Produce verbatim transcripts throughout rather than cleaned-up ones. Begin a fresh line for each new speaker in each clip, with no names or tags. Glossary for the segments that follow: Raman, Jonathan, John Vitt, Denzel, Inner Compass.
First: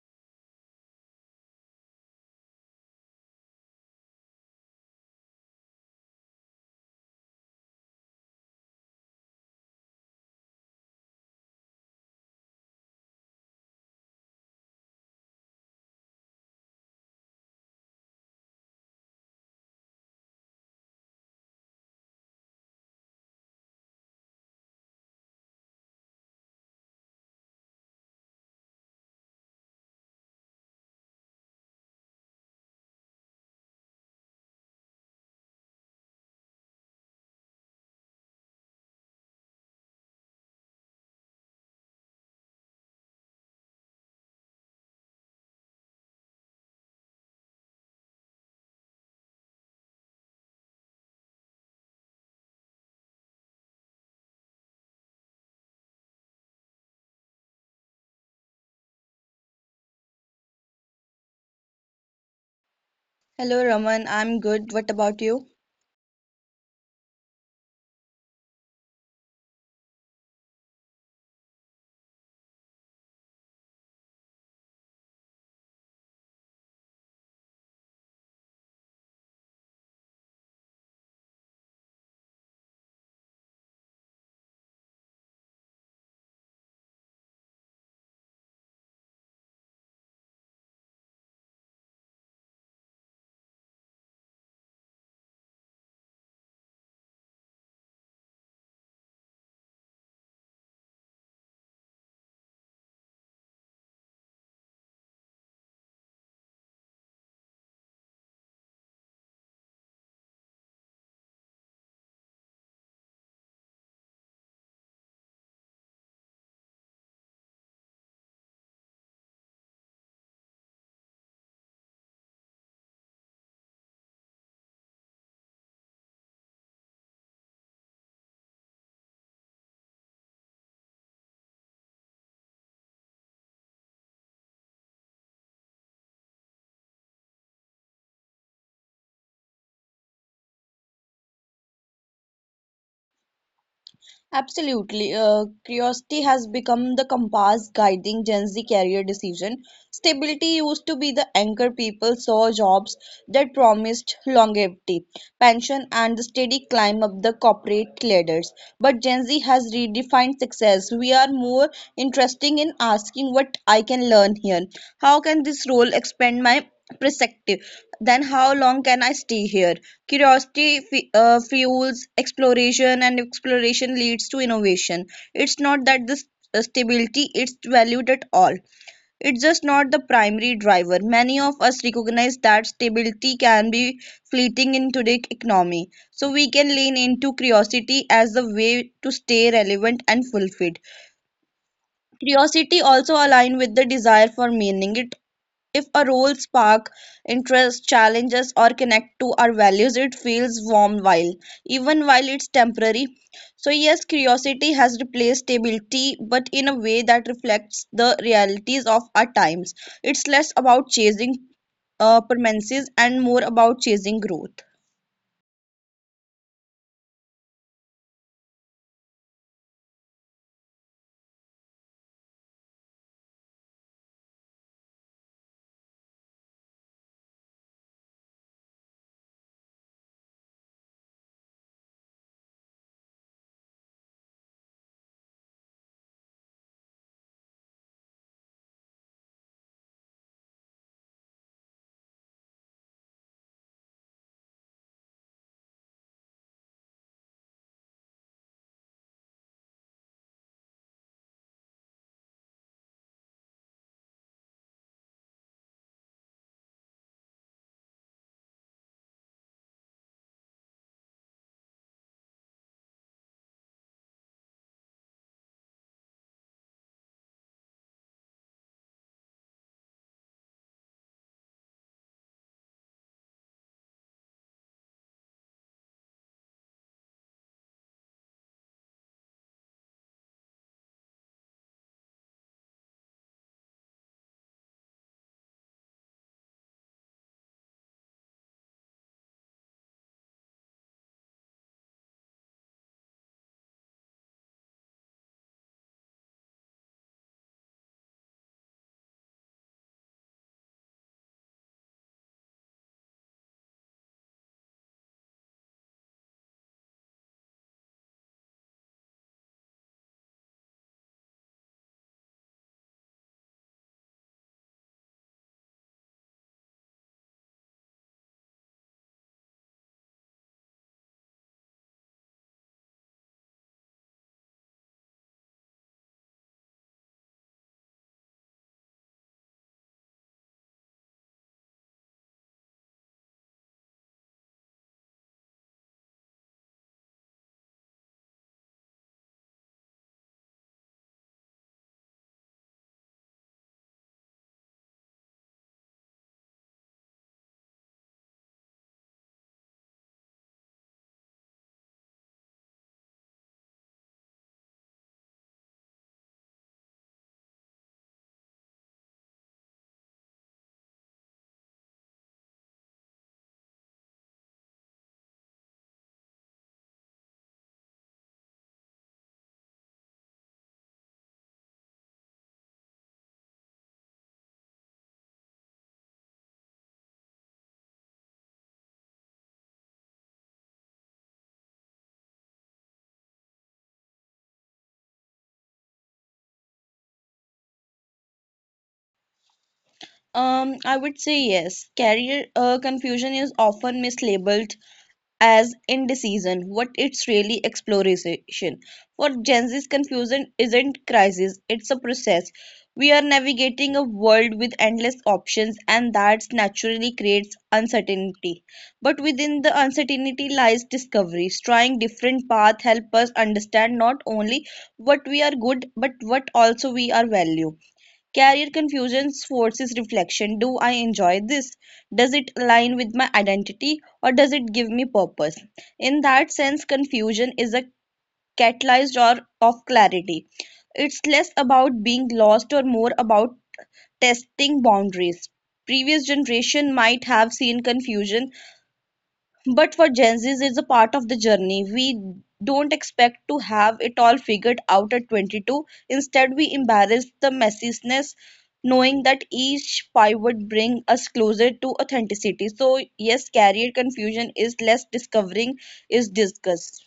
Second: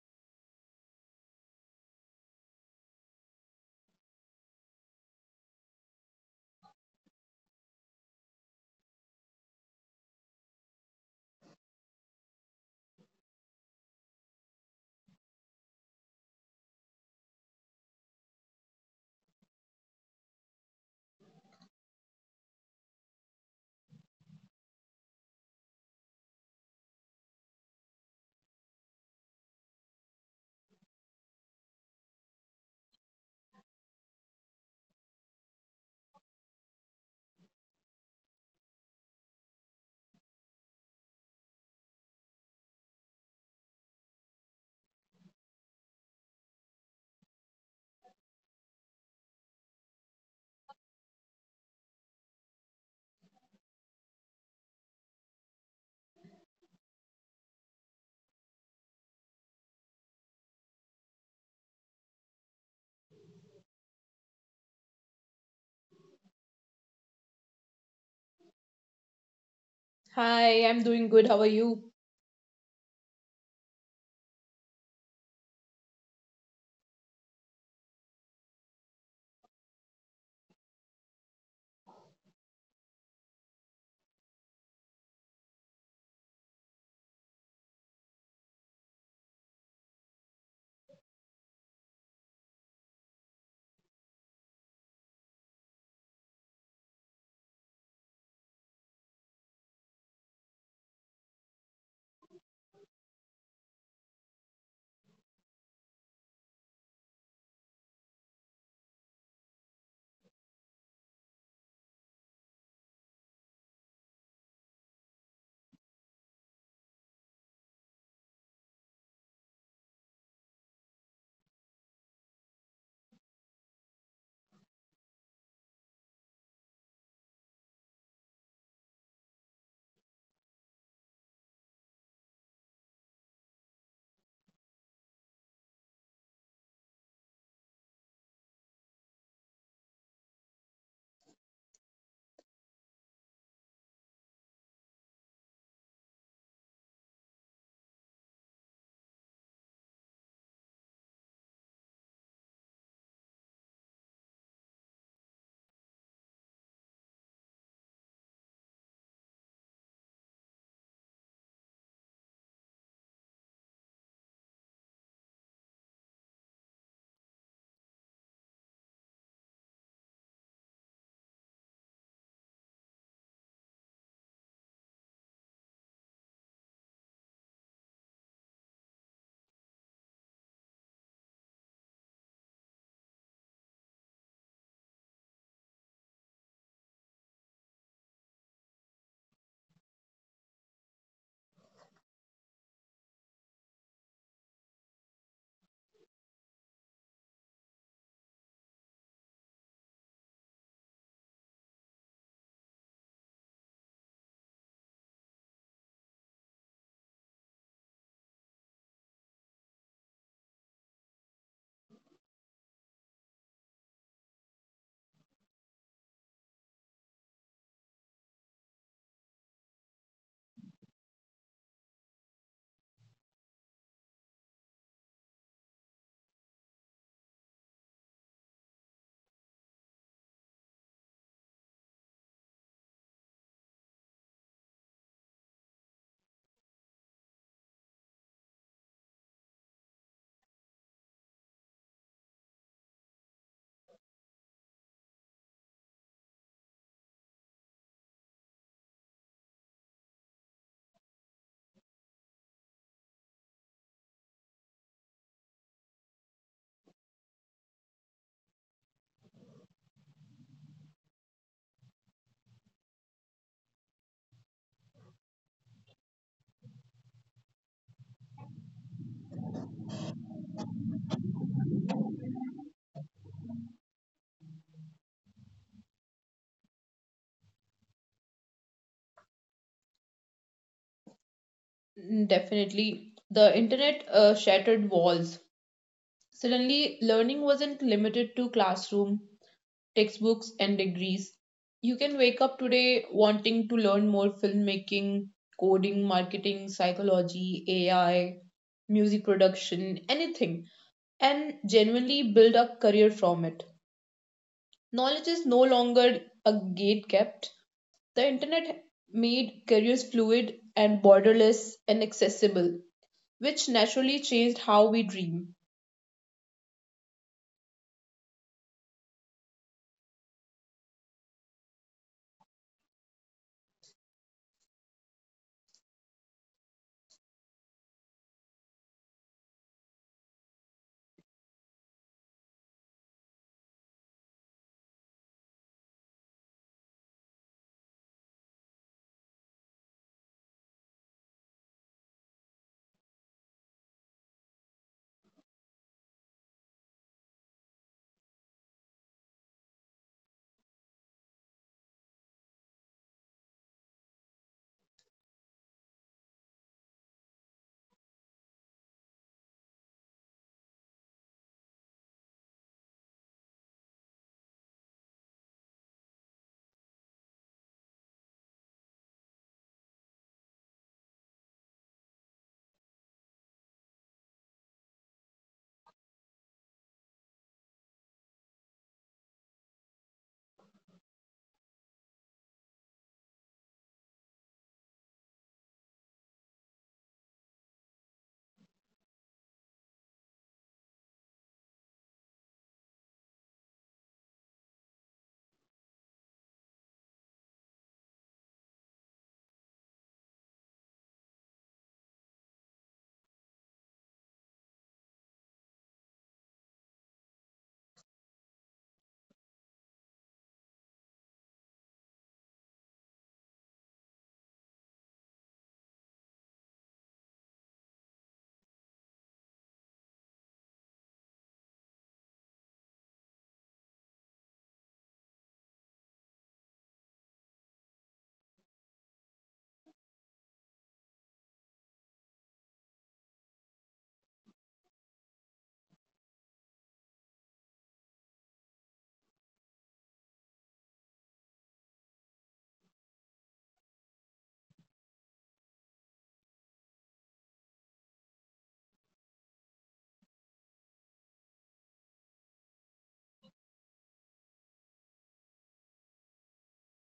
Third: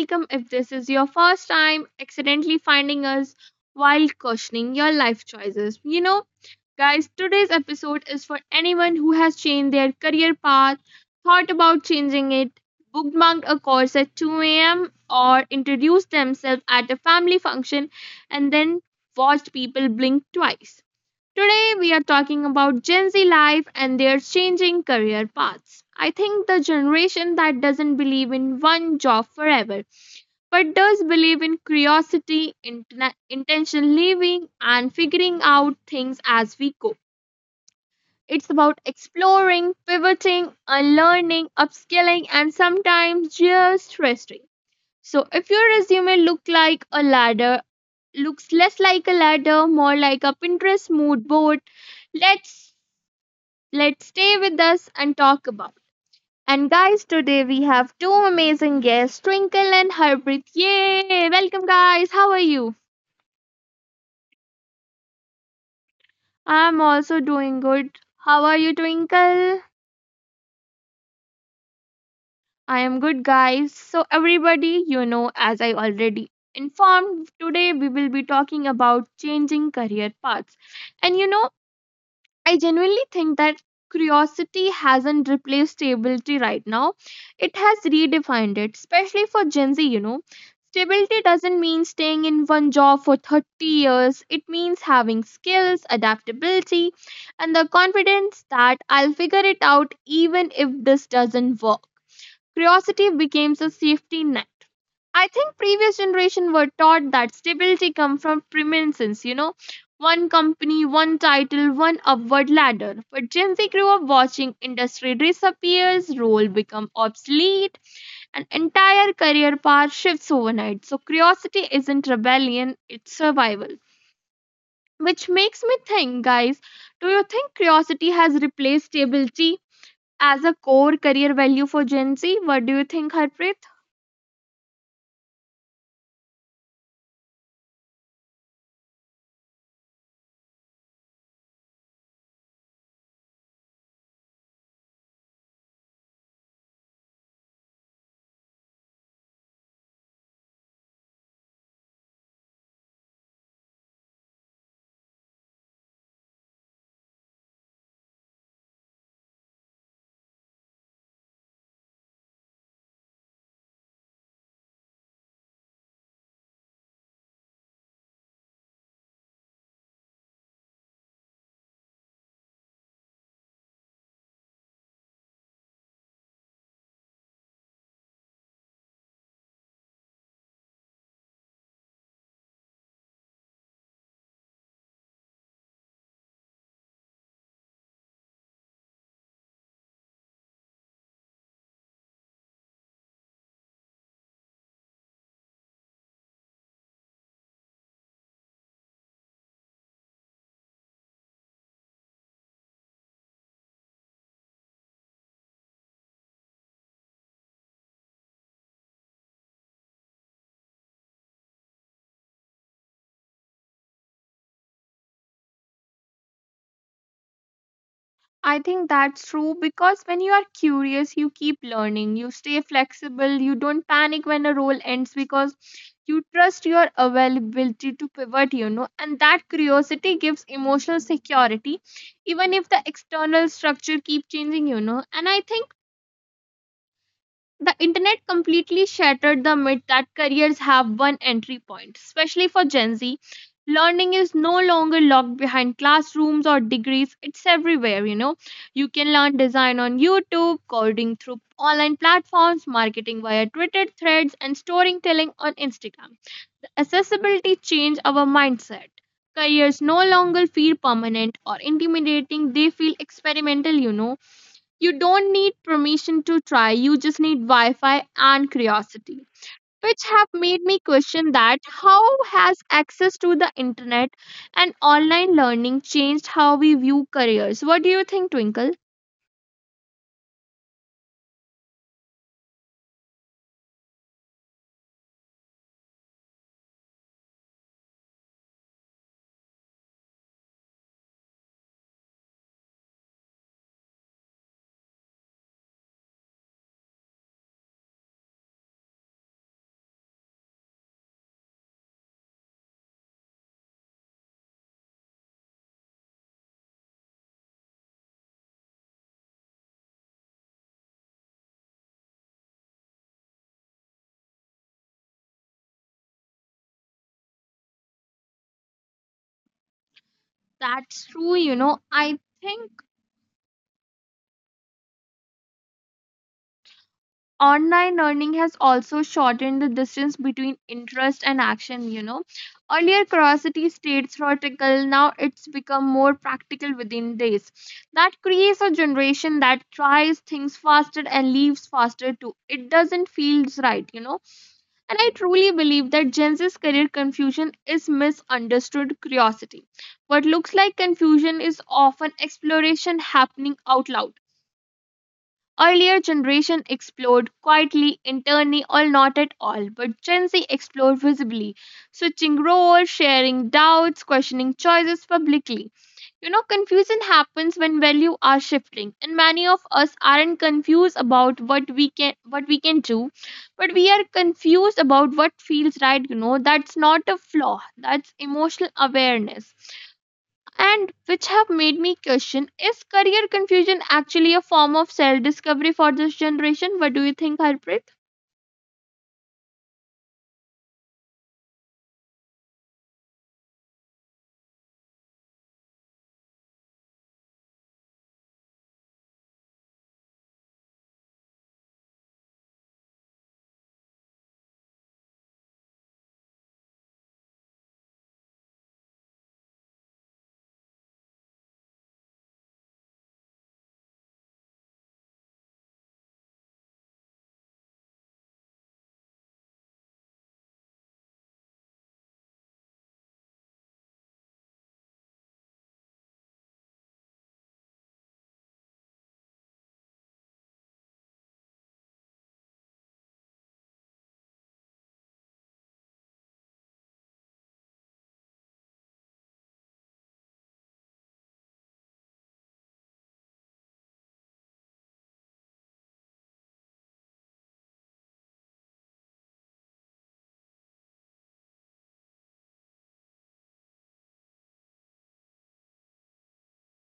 welcome if this is your first time accidentally finding us while questioning your life choices. You know, guys, today's episode is for anyone who has changed their career path, thought about changing it, bookmarked a course at two a m, or introduced themselves at a family function and then watched people blink twice. Today, we are talking about Gen Z life and their changing career paths. I think the generation that doesn't believe in one job forever, but does believe in curiosity, intena- intentional living, and figuring out things as we go. It's about exploring, pivoting, unlearning, upskilling, and sometimes just resting. So, if your resume look like a ladder, looks less like a ladder, more like a Pinterest mood board, let's Let's stay with us and talk about. And guys, today we have two amazing guests, Twinkle and Harpreet. Yay! Welcome, guys. How are you?
Hello, Raman. I'm good. What about you?
I'm also doing good. How are you, Twinkle?
Hi, I'm doing good. How are you?
I am good, guys. So, everybody, you know, as I already informed, today we will be talking about changing career paths. And you know, I genuinely think that curiosity hasn't replaced stability right now. It has redefined it, especially for Gen Z, you know. Stability doesn't mean staying in one job for thirty years. It means having skills, adaptability, and the confidence that I'll figure it out even if this doesn't work. Curiosity becomes a safety net. I think previous generation were taught that stability come from premises, you know, one company, one title, one upward ladder. But Gen Z grew up watching industry disappears, role become obsolete, and entire career path shifts overnight. So curiosity isn't rebellion, it's survival. Which makes me think, guys, do you think curiosity has replaced stability as a core career value for Gen Z? What do you think, Harpreet?
Absolutely. Uh, curiosity has become the compass guiding Gen Z career decision. Stability used to be the anchor people saw jobs that promised longevity, pension, and the steady climb up the corporate ladders. But Gen Z has redefined success. We are more interested in asking what I can learn here. How can this role expand my perspective? Then how long can I stay here? Curiosity fe- uh, fuels exploration, and exploration leads to innovation. It's not that this uh, stability it's valued at all, it's just not the primary driver. Many of us recognize that stability can be fleeting in today's economy, so we can lean into curiosity as a way to stay relevant and fulfilled. Curiosity also aligns with the desire for meaning. It if a role spark interest, challenges, or connect to our values, it feels warm while, even while it's temporary. So, yes, curiosity has replaced stability, but in a way that reflects the realities of our times. It's less about chasing uh, permanences and more about chasing growth.
I think that's true because when you are curious, you keep learning, you stay flexible, you don't panic when a role ends because you trust your availability to pivot, you know, and that curiosity gives emotional security, even if the external structure keep changing, you know. And I think the internet completely shattered the myth that careers have one entry point, especially for Gen Z. Learning is no longer locked behind classrooms or degrees, it's everywhere, you know. You can learn design on YouTube, coding through online platforms, marketing via Twitter threads, and storytelling on Instagram. Accessibility changed our mindset. Careers no longer feel permanent or intimidating, they feel experimental, you know You don't need permission to try, you just need Wi Fi and curiosity, which have made me question that how has access to the internet and online learning changed how we view careers? What do you think, Twinkle?
Mm, definitely. The internet uh, shattered walls. Suddenly, learning wasn't limited to classroom, textbooks, and degrees. You can wake up today wanting to learn more filmmaking, coding, marketing, psychology, A I, music production, anything, and genuinely build a career from it. Knowledge is no longer a gate kept. The internet made careers fluid and borderless and accessible, which naturally changed how we dream.
That's true, you know. I think online learning has also shortened the distance between interest and action you know Earlier curiosity stayed theoretical, now it's become more practical within days. That creates a generation that tries things faster and leaves faster too. It doesn't feel right, you know. And I truly believe that Gen Z's career confusion is misunderstood curiosity. What looks like confusion is often exploration happening out loud. Earlier generation explored quietly, internally, or not at all, but Gen Z explored visibly, switching roles, sharing doubts, questioning choices publicly. You know, confusion happens when values are shifting, and many of us aren't confused about what we can what we can do, but we are confused about what feels right. You know, that's not a flaw; that's emotional awareness, and which have made me question, is career confusion actually a form of self discovery for this generation? What do you think, Harpreet?
Um, I would say yes. Career uh, confusion is often mislabeled as indecision, what it's really exploration. For Gen Z's confusion isn't crisis, it's a process. We are navigating a world with endless options, and that naturally creates uncertainty. But within the uncertainty lies discoveries. Trying different paths help us understand not only what we are good, but what also we are value. Career confusion forces reflection. Do I enjoy this? Does it align with my identity or does it give me purpose? In that sense, confusion is a catalyst or of clarity. It's less about being lost or more about testing boundaries. Previous generation might have seen confusion, but for Gen Zs, it's a part of the journey. We don't expect to have it all figured out at twenty-two. Instead, we embrace the messiness, knowing that each pivot brings us closer to authenticity. So, yes, career confusion is less discovering, is disgust.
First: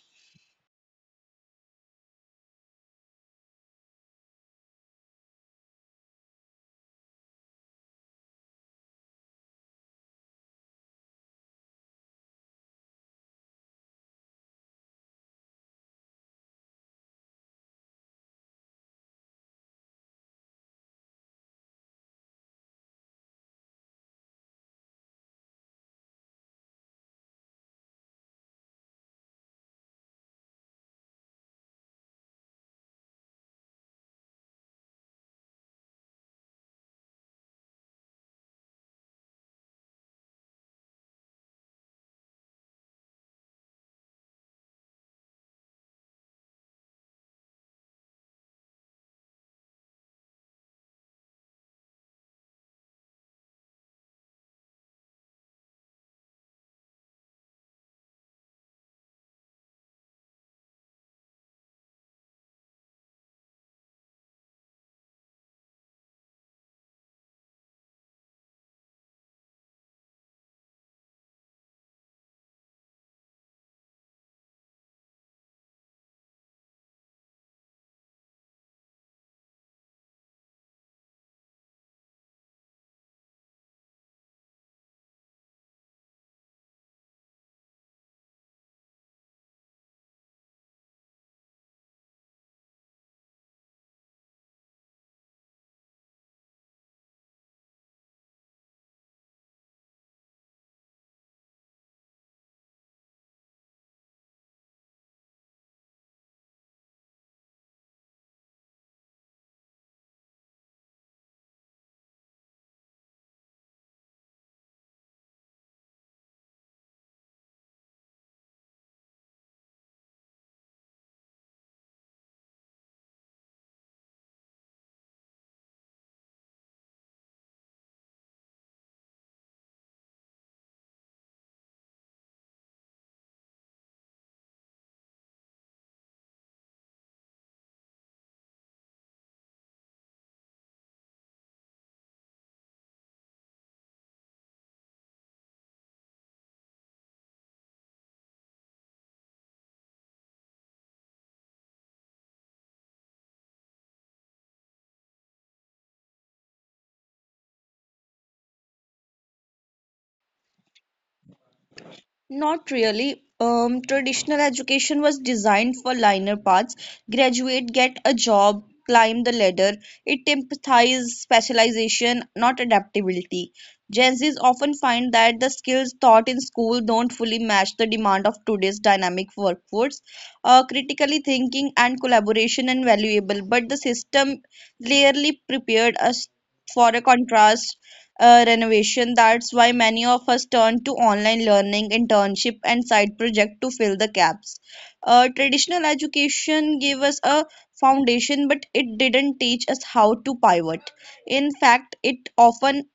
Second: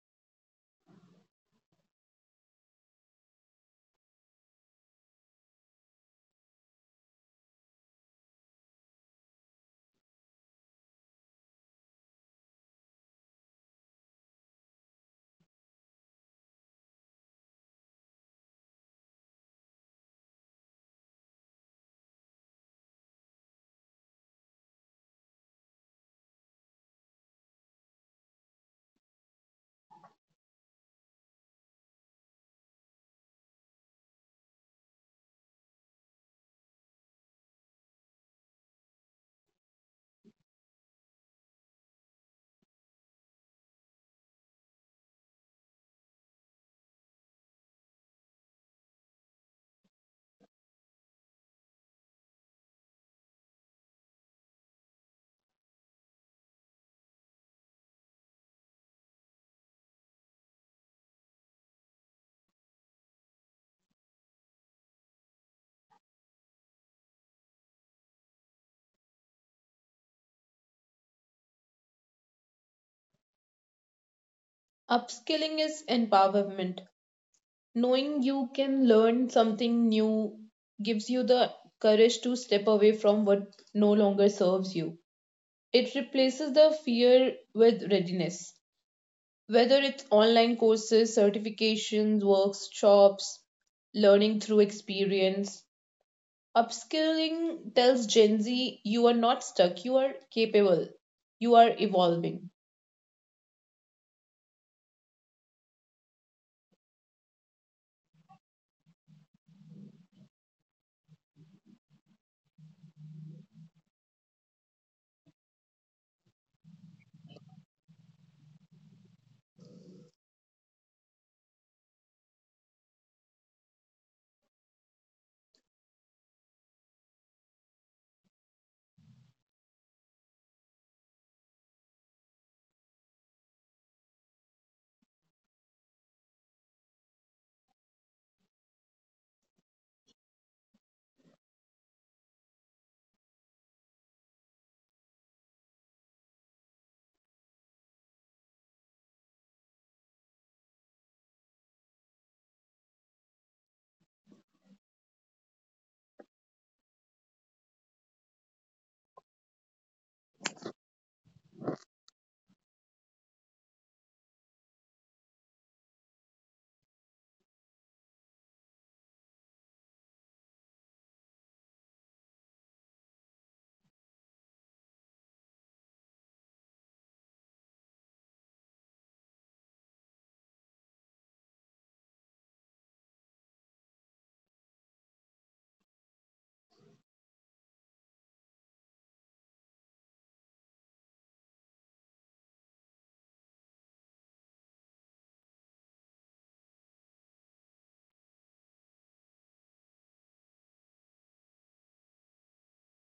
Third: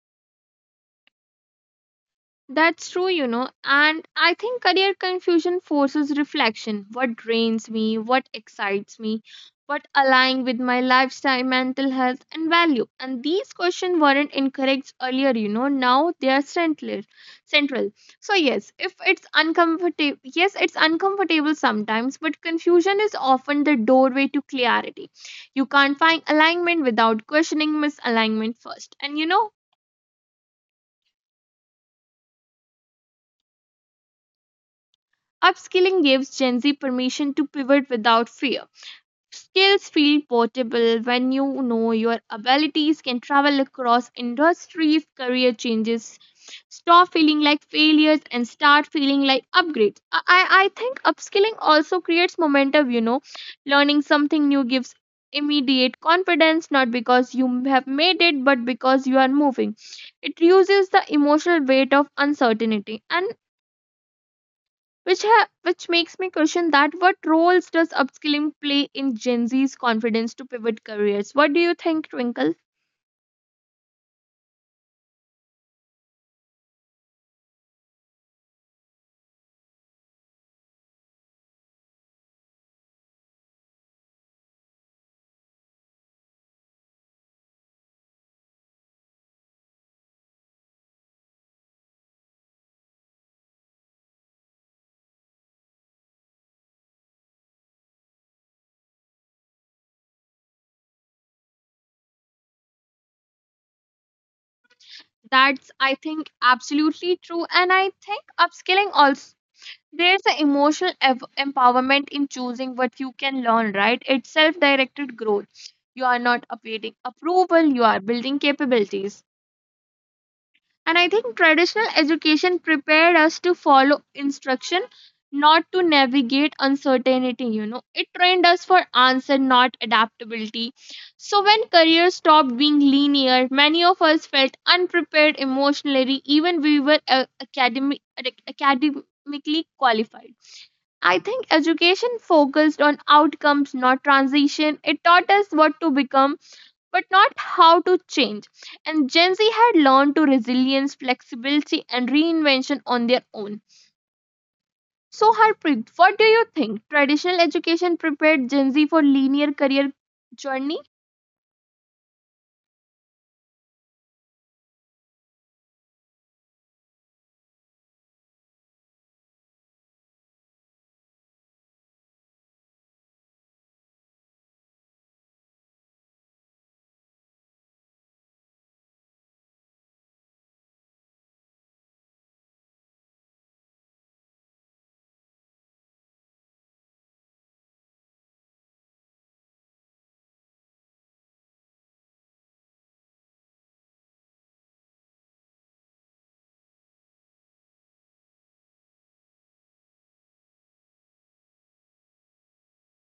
That's true, you know, and I think career confusion forces reflection. What drains me, what excites me, what aligns with my lifestyle, mental health, and value. And these questions weren't encouraged earlier, you know, now they are central. Central. So yes, if it's uncomfortable, yes, it's uncomfortable sometimes, but confusion is often the doorway to clarity. You can't find alignment without questioning misalignment first. And you know, upskilling gives Gen Z permission to pivot without fear. Skills feel portable when you know your abilities can travel across industries, career changes. Stop feeling like failures and start feeling like upgrades. I, I I think upskilling also creates momentum, you know. Learning something new gives immediate confidence, not because you have made it, but because you are moving. It reduces the emotional weight of uncertainty. And which ha- which makes me question that what roles does upskilling play in Gen Z's confidence to pivot careers? What do you think, Twinkle?
Upskilling is empowerment. Knowing you can learn something new gives you the courage to step away from what no longer serves you. It replaces the fear with readiness. Whether it's online courses, certifications, workshops, learning through experience, upskilling tells Gen Z you are not stuck, you are capable, you are evolving.
That's, I think, absolutely true, and I think upskilling also, there's an emotional ev- empowerment in choosing what you can learn, right? It's self-directed growth. You are not awaiting approval; you are building capabilities. And I think traditional education prepared us to follow instruction, not to navigate uncertainty, you know. It trained us for answer, not adaptability. So when careers stopped being linear, many of us felt unprepared emotionally, even we were uh, academic, academically qualified. I think education focused on outcomes, not transition. It taught us what to become but not how to change. And Gen Z had learned to resilience, flexibility, and reinvention on their own. So, Harpreet, what do you think? Traditional education prepared Gen Z for linear career journey?
Not really. Um, traditional education was designed for linear paths. Graduate, get a job, climb the ladder. It emphasizes specialization, not adaptability. Gen Zs often find that the skills taught in school don't fully match the demand of today's dynamic workforce. Uh, critically thinking and collaboration are valuable, but the system rarely prepared us for a contrast uh, renovation. That's why many of us turn to online learning, internship, and side project to fill the gaps. Uh, traditional education gave us a foundation, but it didn't teach us how to pivot. In fact, it often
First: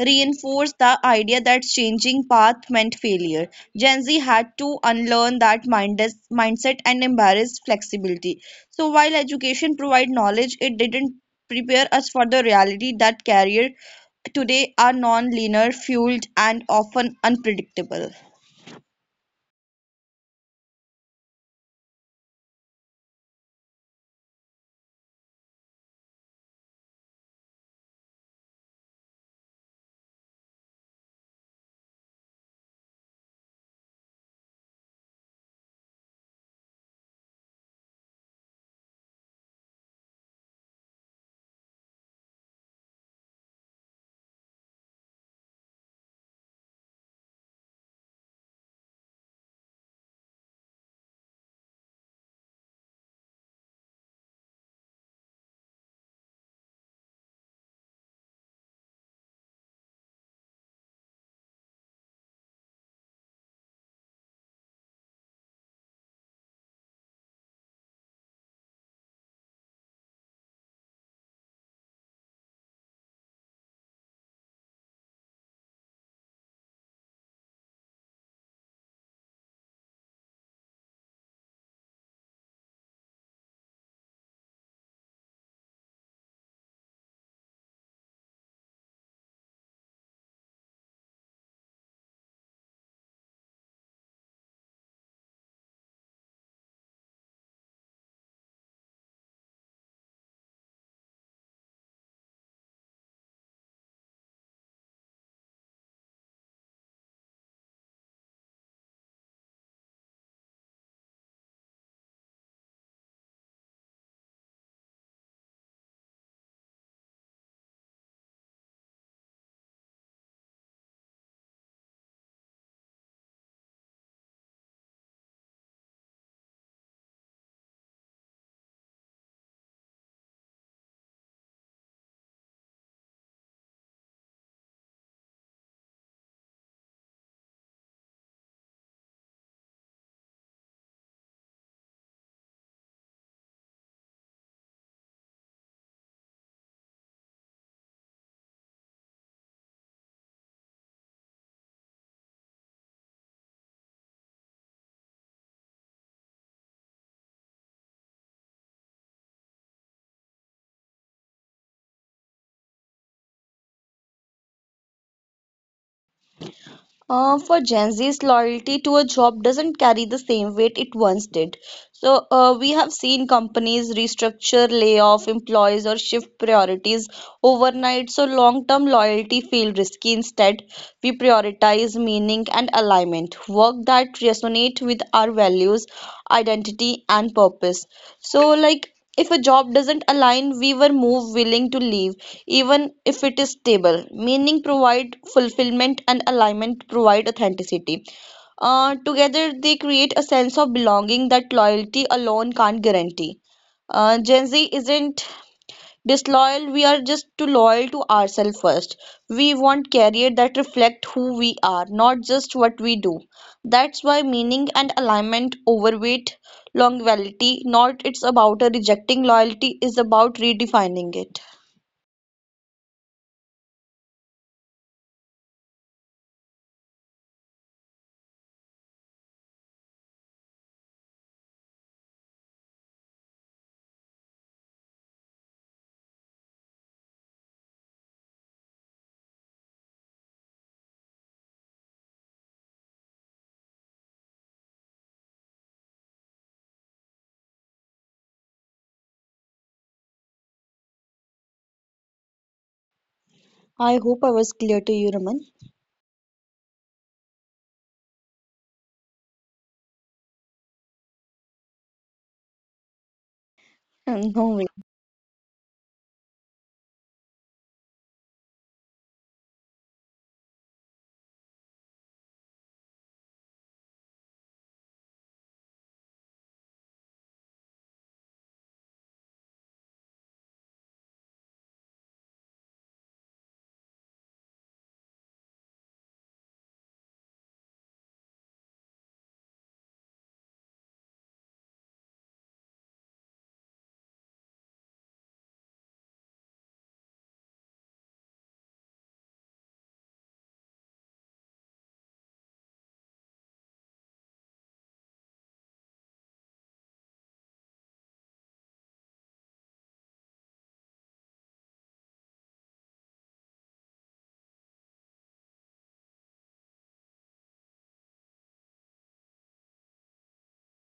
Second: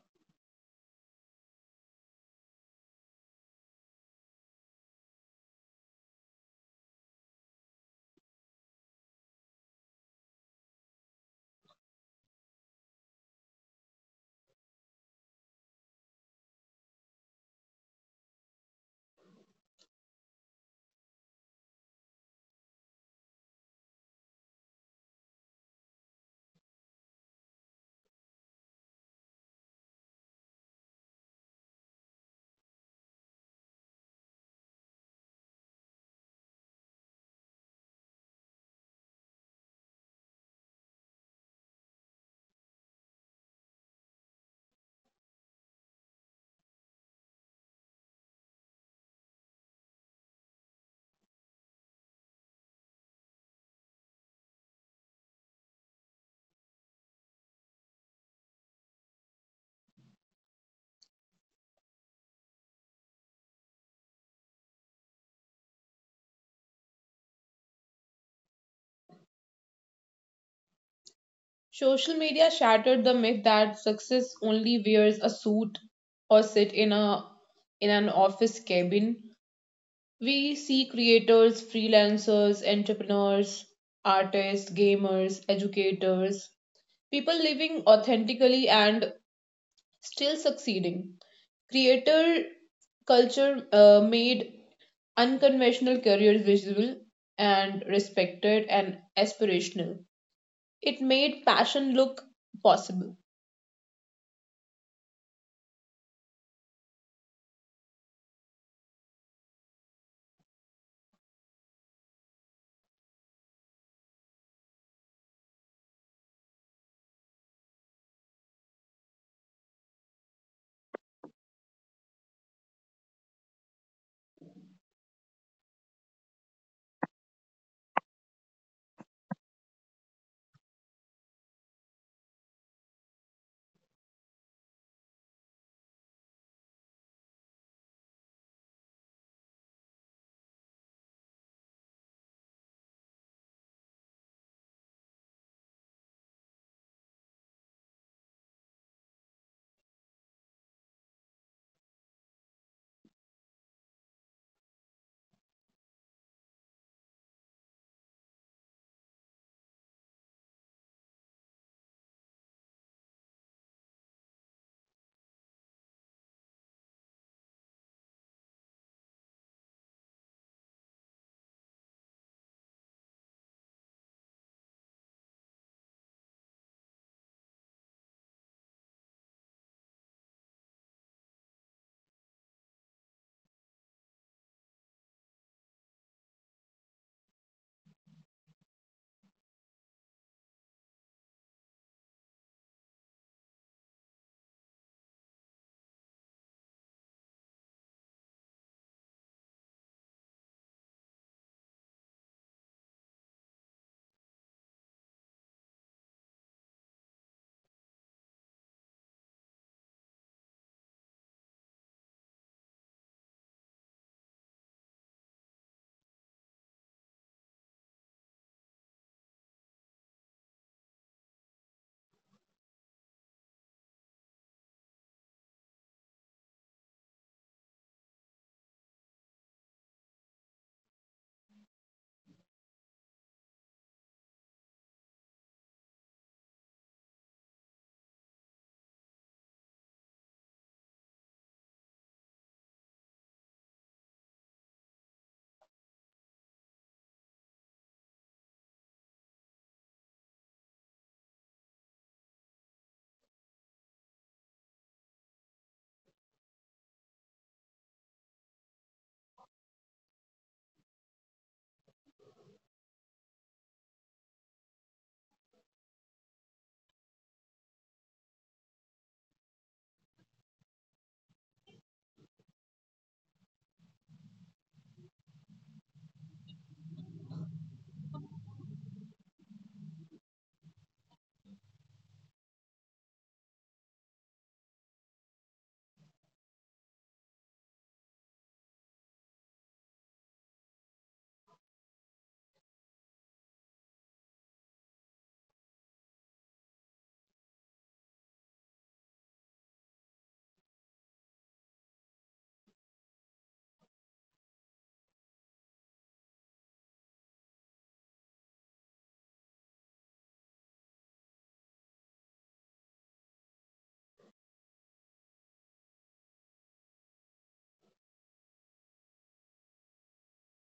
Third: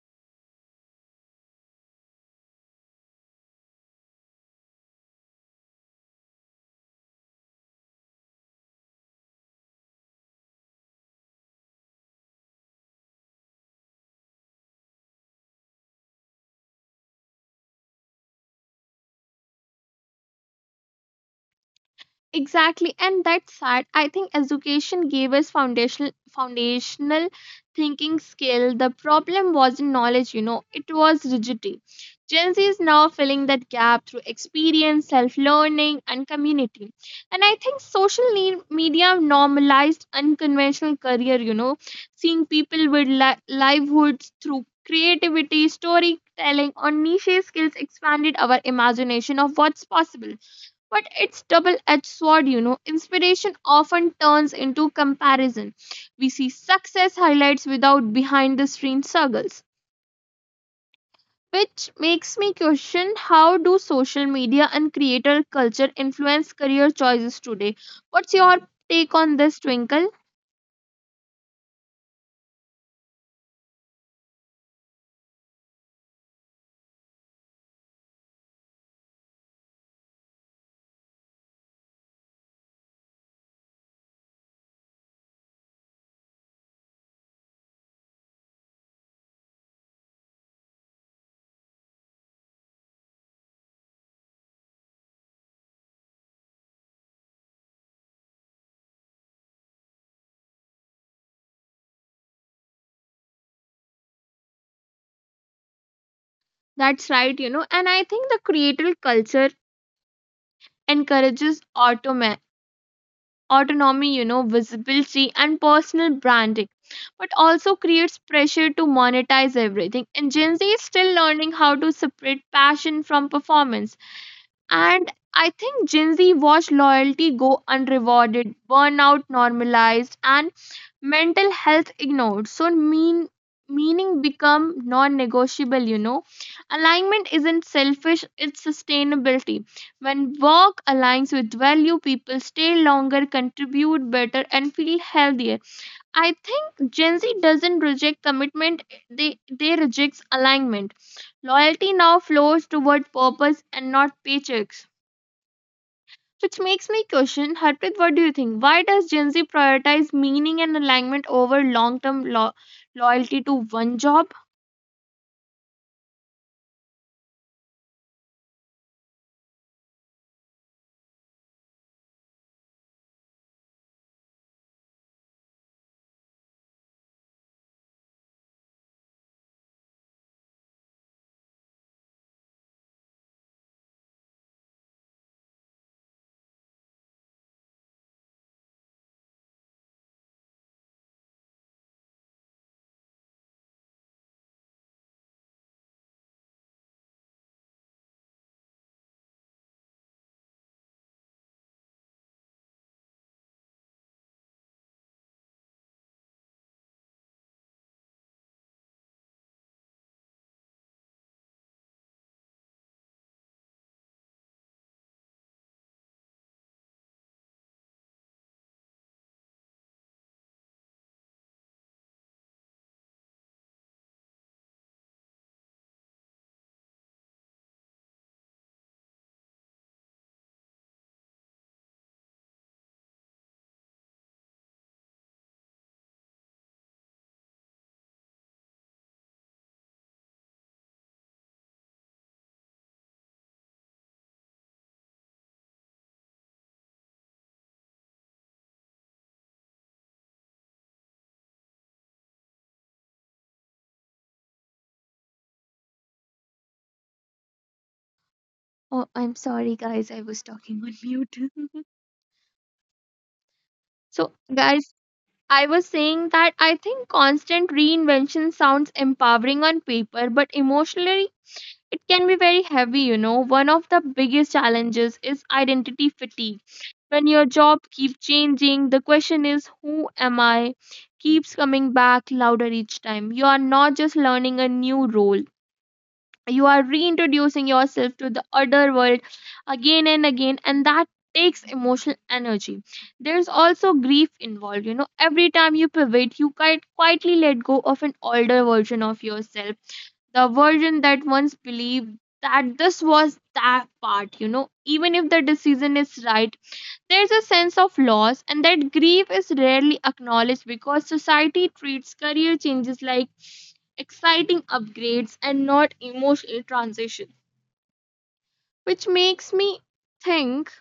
reinforced the idea that changing path meant failure. Gen Z had to unlearn that mindes- mindset and embrace flexibility. So while education provide knowledge, it didn't prepare us for the reality that career today are non-linear, fueled, and often unpredictable.
Exactly, and that's sad. I think education gave us foundational foundational thinking skill. The problem wasn't knowledge, you know, it was rigidity. Gen Z is now filling that gap through experience, self learning, and community. And I think social ne- media normalized unconventional career, you know, seeing people with li- livelihoods through creativity, storytelling, or niche skills expanded our imagination of what's possible. But it's double-edged sword, you know, inspiration often turns into comparison. We see success highlights without behind the screen struggles, which makes me question, how do social media and creator culture influence career choices today? What's your take on this, Twinkle?
Social media shattered the myth that success only wears a suit or sit in a in an office cabin. We see creators, freelancers, entrepreneurs, artists, gamers, educators, people living authentically and still succeeding. Creator culture uh, made unconventional careers visible and respected and aspirational. It made passion look possible.
That's right, you know, and I think the creator culture encourages auto autonomy, you know, visibility, and personal branding, but also creates pressure to monetize everything. And Gen Z is still learning how to separate passion from performance. And I think Gen Z watched loyalty go unrewarded, burnout normalized, and mental health ignored, so mean meaning become non-negotiable, you know. Alignment isn't selfish, it's sustainability. When work aligns with value, people stay longer, contribute better, and feel healthier. I think Gen Z doesn't reject commitment, they they rejects alignment. Loyalty now flows toward purpose and not paychecks, which makes me question, Harpreet, what do you think? Why does Gen Z prioritize meaning and alignment over long term lo- loyalty to one job?
Uh, for Gen Z's loyalty to a job doesn't carry the same weight it once did. So, uh, we have seen companies restructure, lay off employees, or shift priorities overnight, so long-term loyalty feels risky. Instead, we prioritize meaning and alignment, work that resonate with our values, identity, and purpose. So, like, if a job doesn't align, we were more willing to leave, even if it is stable. Meaning provide fulfillment and alignment provide authenticity. Uh, together, they create a sense of belonging that loyalty alone can't guarantee. Uh, Gen Z isn't disloyal, we are just too loyal to ourselves first. We want career that reflect who we are, not just what we do. That's why meaning and alignment overweight longevity, not it's about a rejecting loyalty, is about redefining it. I hope I was clear to you, Raman.
Oh, I'm sorry, guys, I was talking on mute. So,
No.
guys, I was saying that I think constant reinvention sounds empowering on paper, but emotionally, it can be very heavy, you know. One of the biggest challenges is identity fatigue. When your job keeps changing, the question is, who am I? Keeps coming back louder each time. You are not just learning a new role, you are reintroducing yourself to the other world again and again, and that takes emotional energy. There's also grief involved. You know, every time you pivot, you quite quietly let go of an older version of yourself, the version that once believed that this was that part, you know, even if the decision is right, there's a sense of loss, and that grief is rarely acknowledged because society treats career changes like exciting upgrades and not emotional transition. Which makes me think,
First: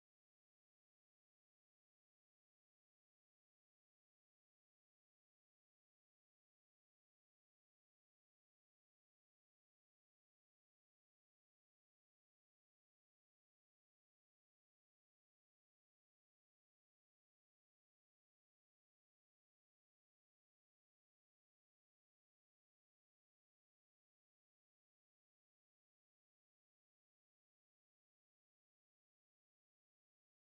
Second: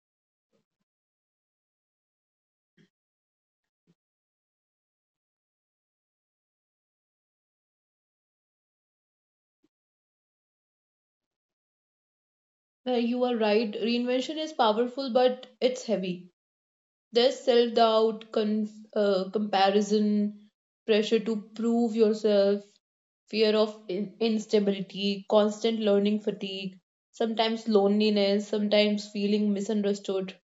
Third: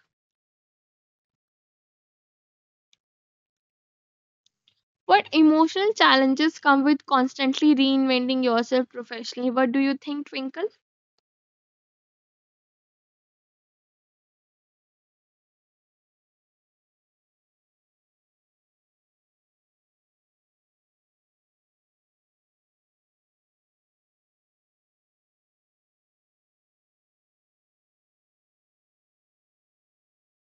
what emotional challenges come with constantly reinventing yourself professionally? What do you think, Twinkle?
Uh, you are right, reinvention is powerful, but it's heavy. There's self doubt, con- uh, comparison, pressure to prove yourself, fear of in- instability, constant learning fatigue, sometimes loneliness, sometimes feeling misunderstood.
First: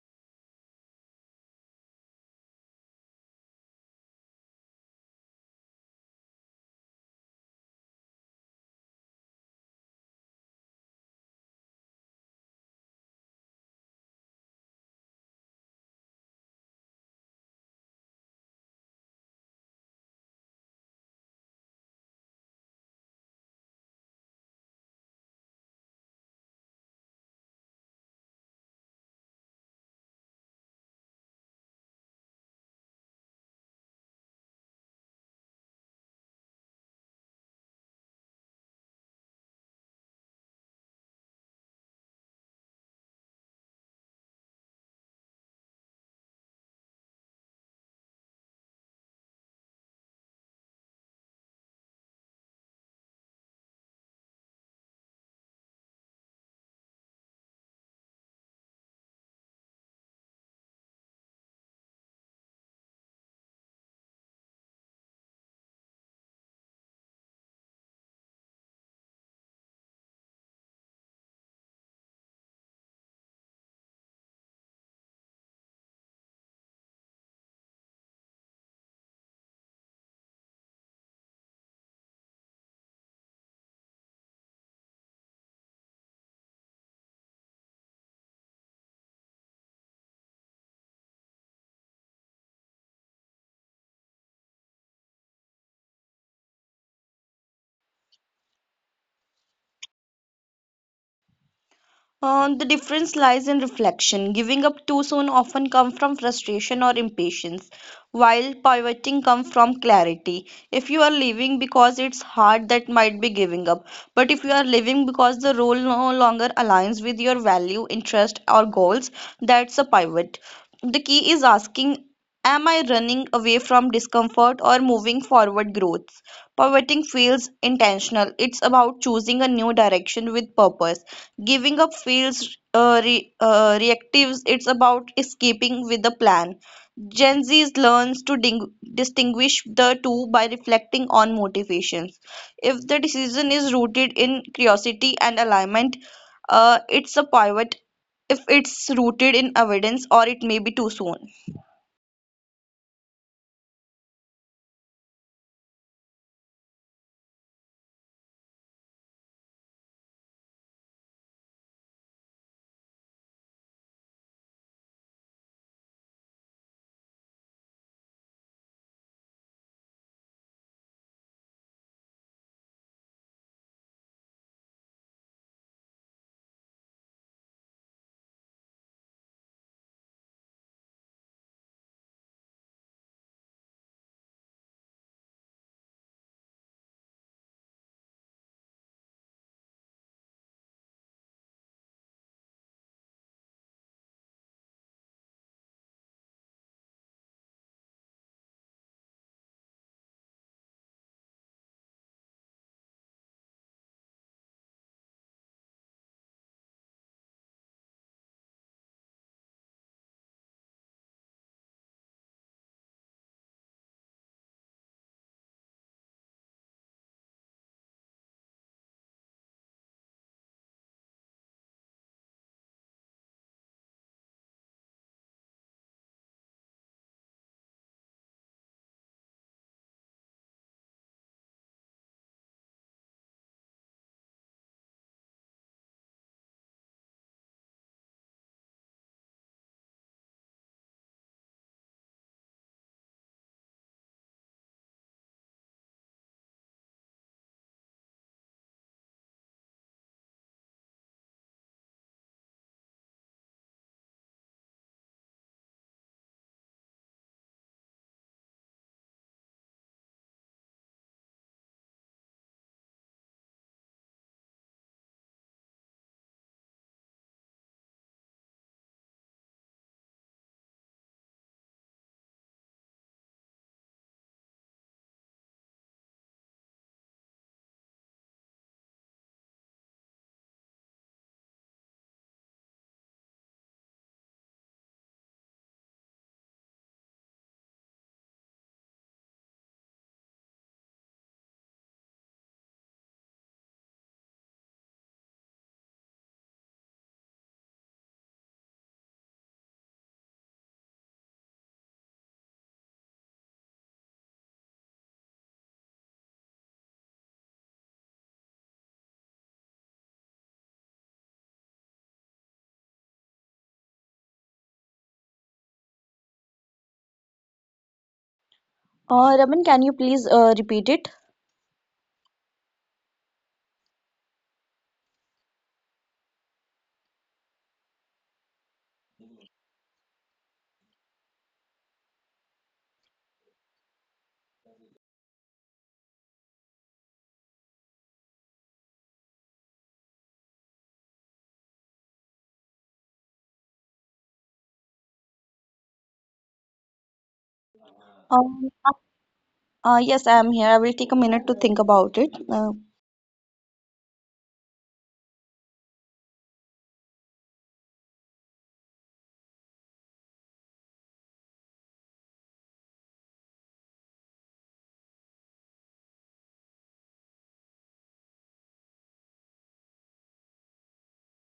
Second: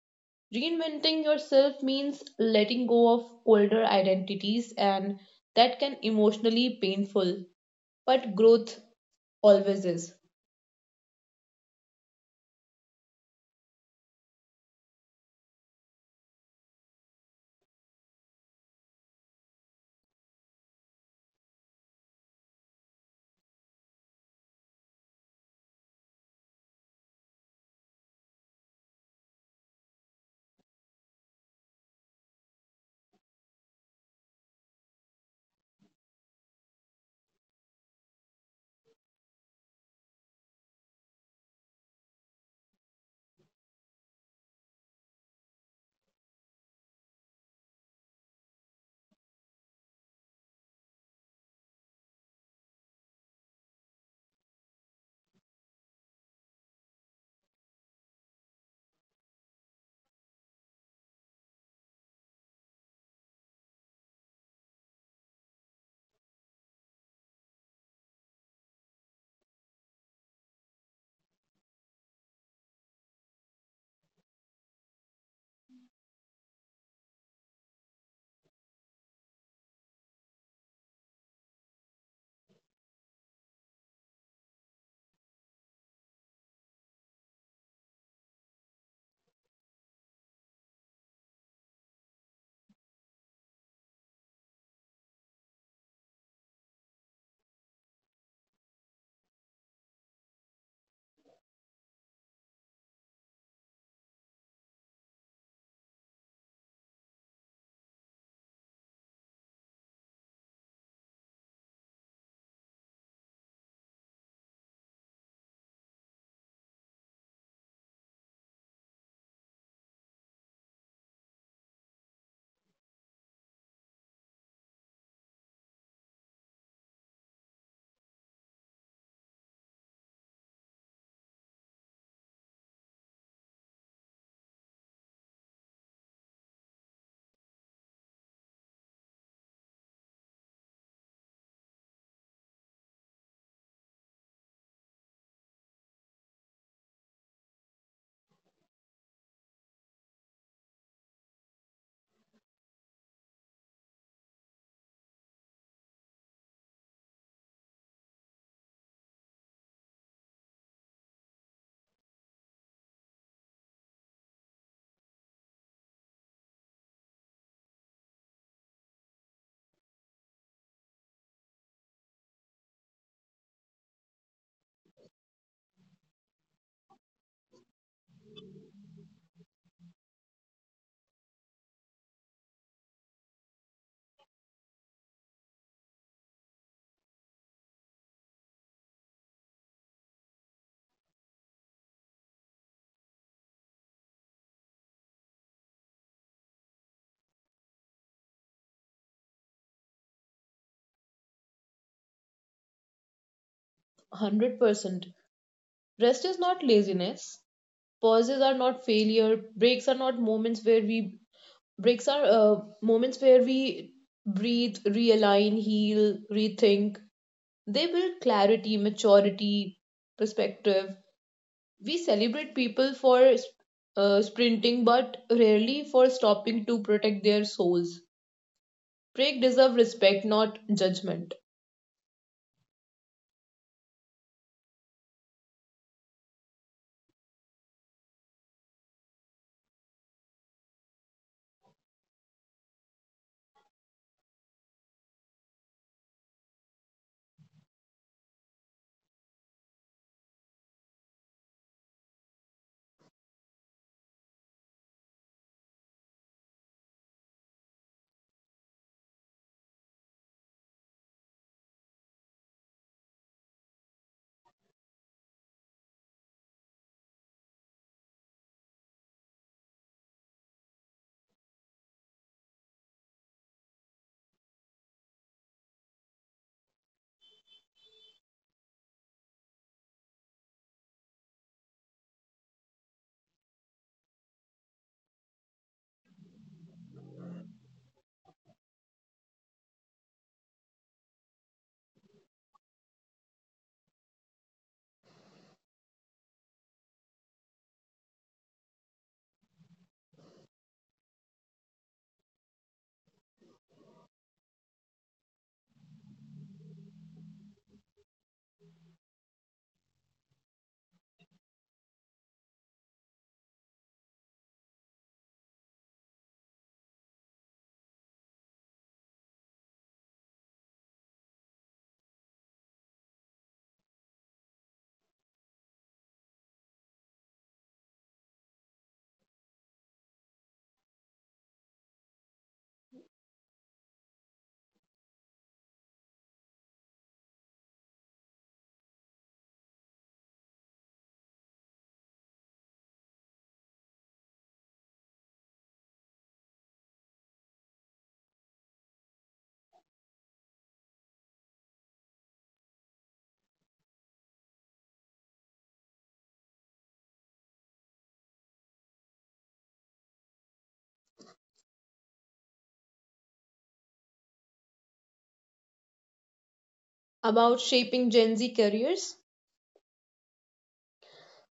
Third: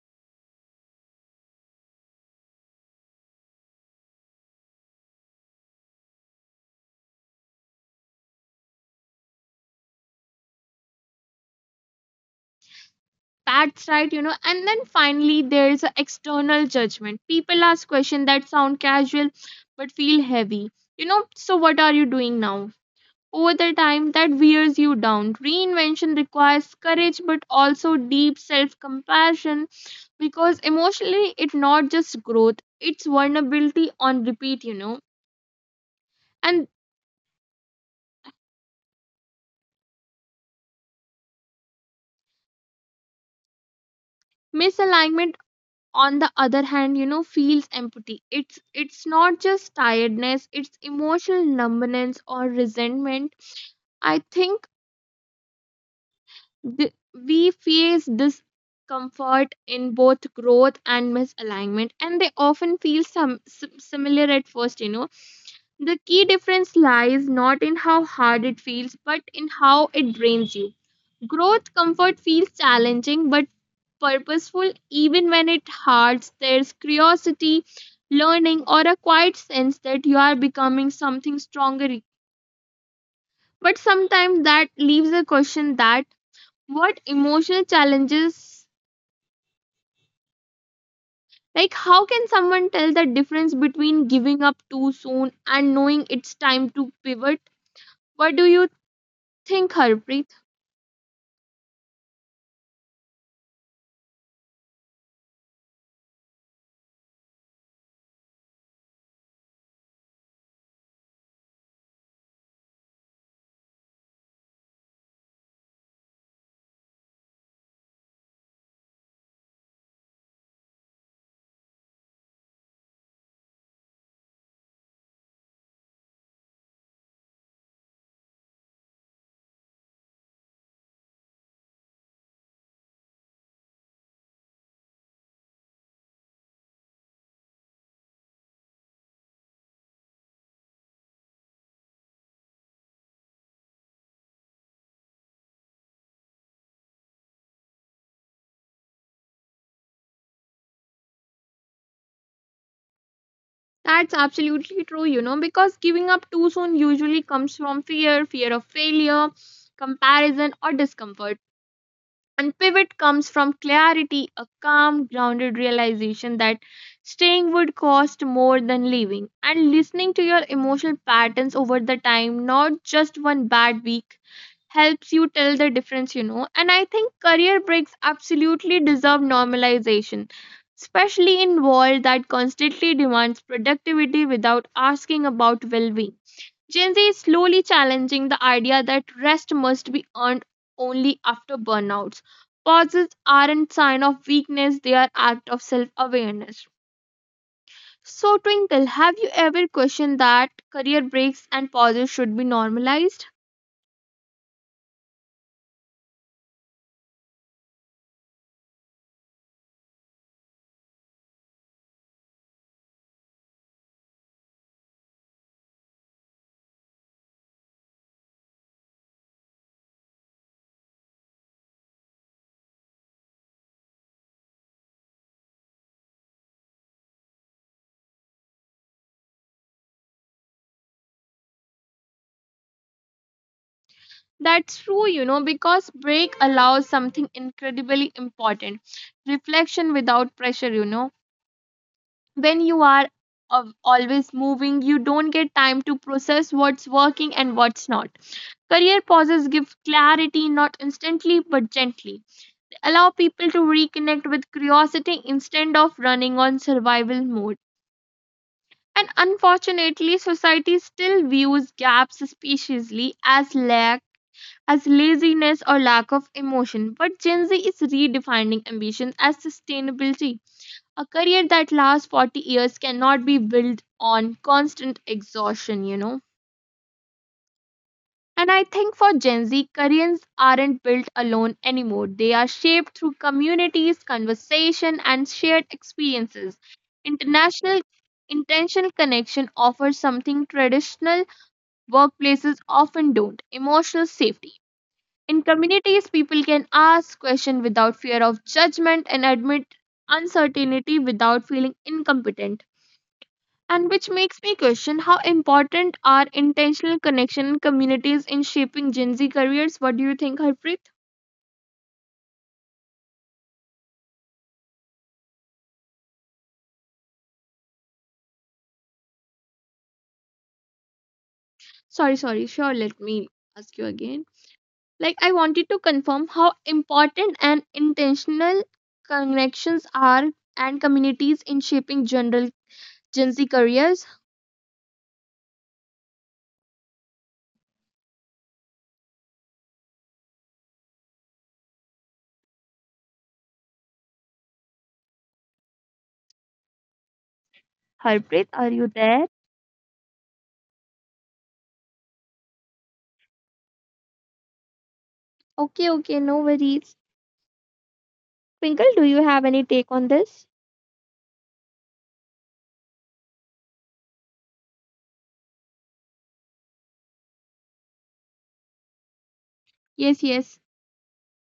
Reinventing yourself means letting go of older identities, and that can emotionally painful, but growth always is.
That's right, you know. And then finally, there's a external judgment. People ask questions that sound casual but feel heavy. You know, so what are you doing now? Over the time that wears you down. Reinvention requires courage but also deep self compassion, because emotionally it's not just growth, it's vulnerability on repeat, you know. And misalignment on the other hand, you know, feels empty. It's it's not just tiredness, it's emotional numbness or resentment. I think Th- we face discomfort in both growth and misalignment, and they often feel some sim- similar at first, you know. The key difference lies not in how hard it feels but in how it drains you. Growth comfort feels challenging but purposeful. Even when it hurts, there's curiosity, learning, or a quiet sense that you are becoming something stronger. But sometimes that leaves a question that what emotional challenges. Like, how can someone tell the difference between giving up too soon and knowing it's time to pivot? What do you think, Harpreet?
Uh, the difference lies in reflection. Giving up too soon often comes from frustration or impatience, while pivoting comes from clarity. If you are leaving because it's hard, that might be giving up. But if you are leaving because the role no longer aligns with your value, interest, or goals, that's a pivot. The key is asking, am I running away from discomfort or moving forward growth? Pivoting feels intentional. It's about choosing a new direction with purpose. Giving up feels uh, re uh, reactive. It's about escaping with a plan. Gen Z learns to ding- distinguish the two by reflecting on motivations. If the decision is rooted in curiosity and alignment, uh, it's a pivot. If it's rooted in evidence, or it may be too soon.
That's absolutely true, you know, because giving up too soon usually comes from fear, fear of failure, comparison, or discomfort. And pivot comes from clarity, a calm, grounded realization that staying would cost more than leaving, and listening to your emotional patterns over the time, not just one bad week helps you tell the difference. You know. And I think career breaks absolutely deserve normalization, especially in world that constantly demands productivity without asking about well-being. Gen Z is slowly challenging the idea that rest must be earned only after burnouts. Pauses aren't sign of weakness, they are act of self-awareness. So Twinkle, have you ever questioned that career breaks and pauses should be normalized?
one hundred percent. Rest is not laziness. Pauses are not failure. Breaks are not moments where we breaks are uh, moments where we breathe, realign, heal, rethink. They build clarity, maturity, perspective. We celebrate people for uh, sprinting but rarely for stopping to protect their souls. Break deserve respect, not judgment.
That's true, you know, because break allows something incredibly important reflection without pressure. You know. When you are of- always moving, you don't get time to process what's working and what's not. Career pauses give clarity not instantly but gently. They allow people to reconnect with curiosity instead of running on survival mode. And unfortunately, society still views gaps suspiciously as lack as laziness or lack of emotion, but Gen Z is redefining ambition as sustainability. A career that lasts forty years cannot be built on constant exhaustion. You know. And I think for Gen Z, careers aren't built alone anymore. They are shaped through communities, conversation, and shared experiences. International intentional connection offers something traditional workplaces often don't emotional safety. In communities, people can ask questions without fear of judgment and admit uncertainty without feeling incompetent. And which makes me question how important are intentional connection and communities in shaping Gen Z careers? What do you think, Harpreet?
Uh, Raman, can you please uh, repeat it?
Sorry, sorry, sure, let me ask you again. Like, I wanted to confirm how important and intentional connections are and communities in shaping general Gen Z careers. Harpreet, are
Um,
you there?
uh, yes, I am here. I will take a minute to think about it. Uh,
Okay, okay, no worries. Twinkle, do you have any take on this?
About shaping Gen Z careers?
Yes, yes.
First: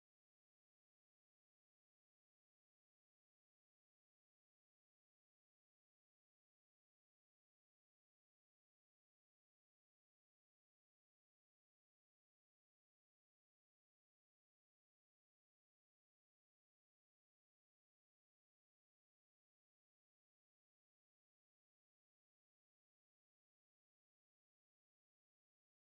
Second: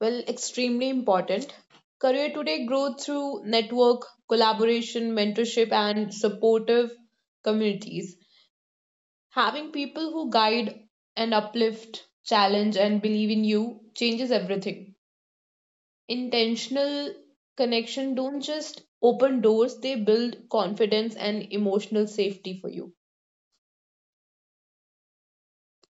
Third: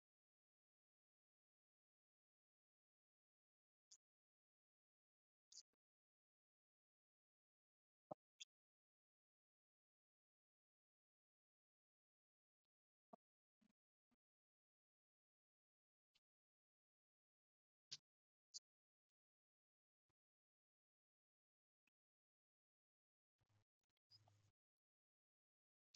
Well, extremely important. Career today grow through network, collaboration, mentorship, and supportive communities. Having people who guide and uplift, challenge, and believe in you changes everything. Intentional connection don't just open doors, they build confidence and emotional safety for you.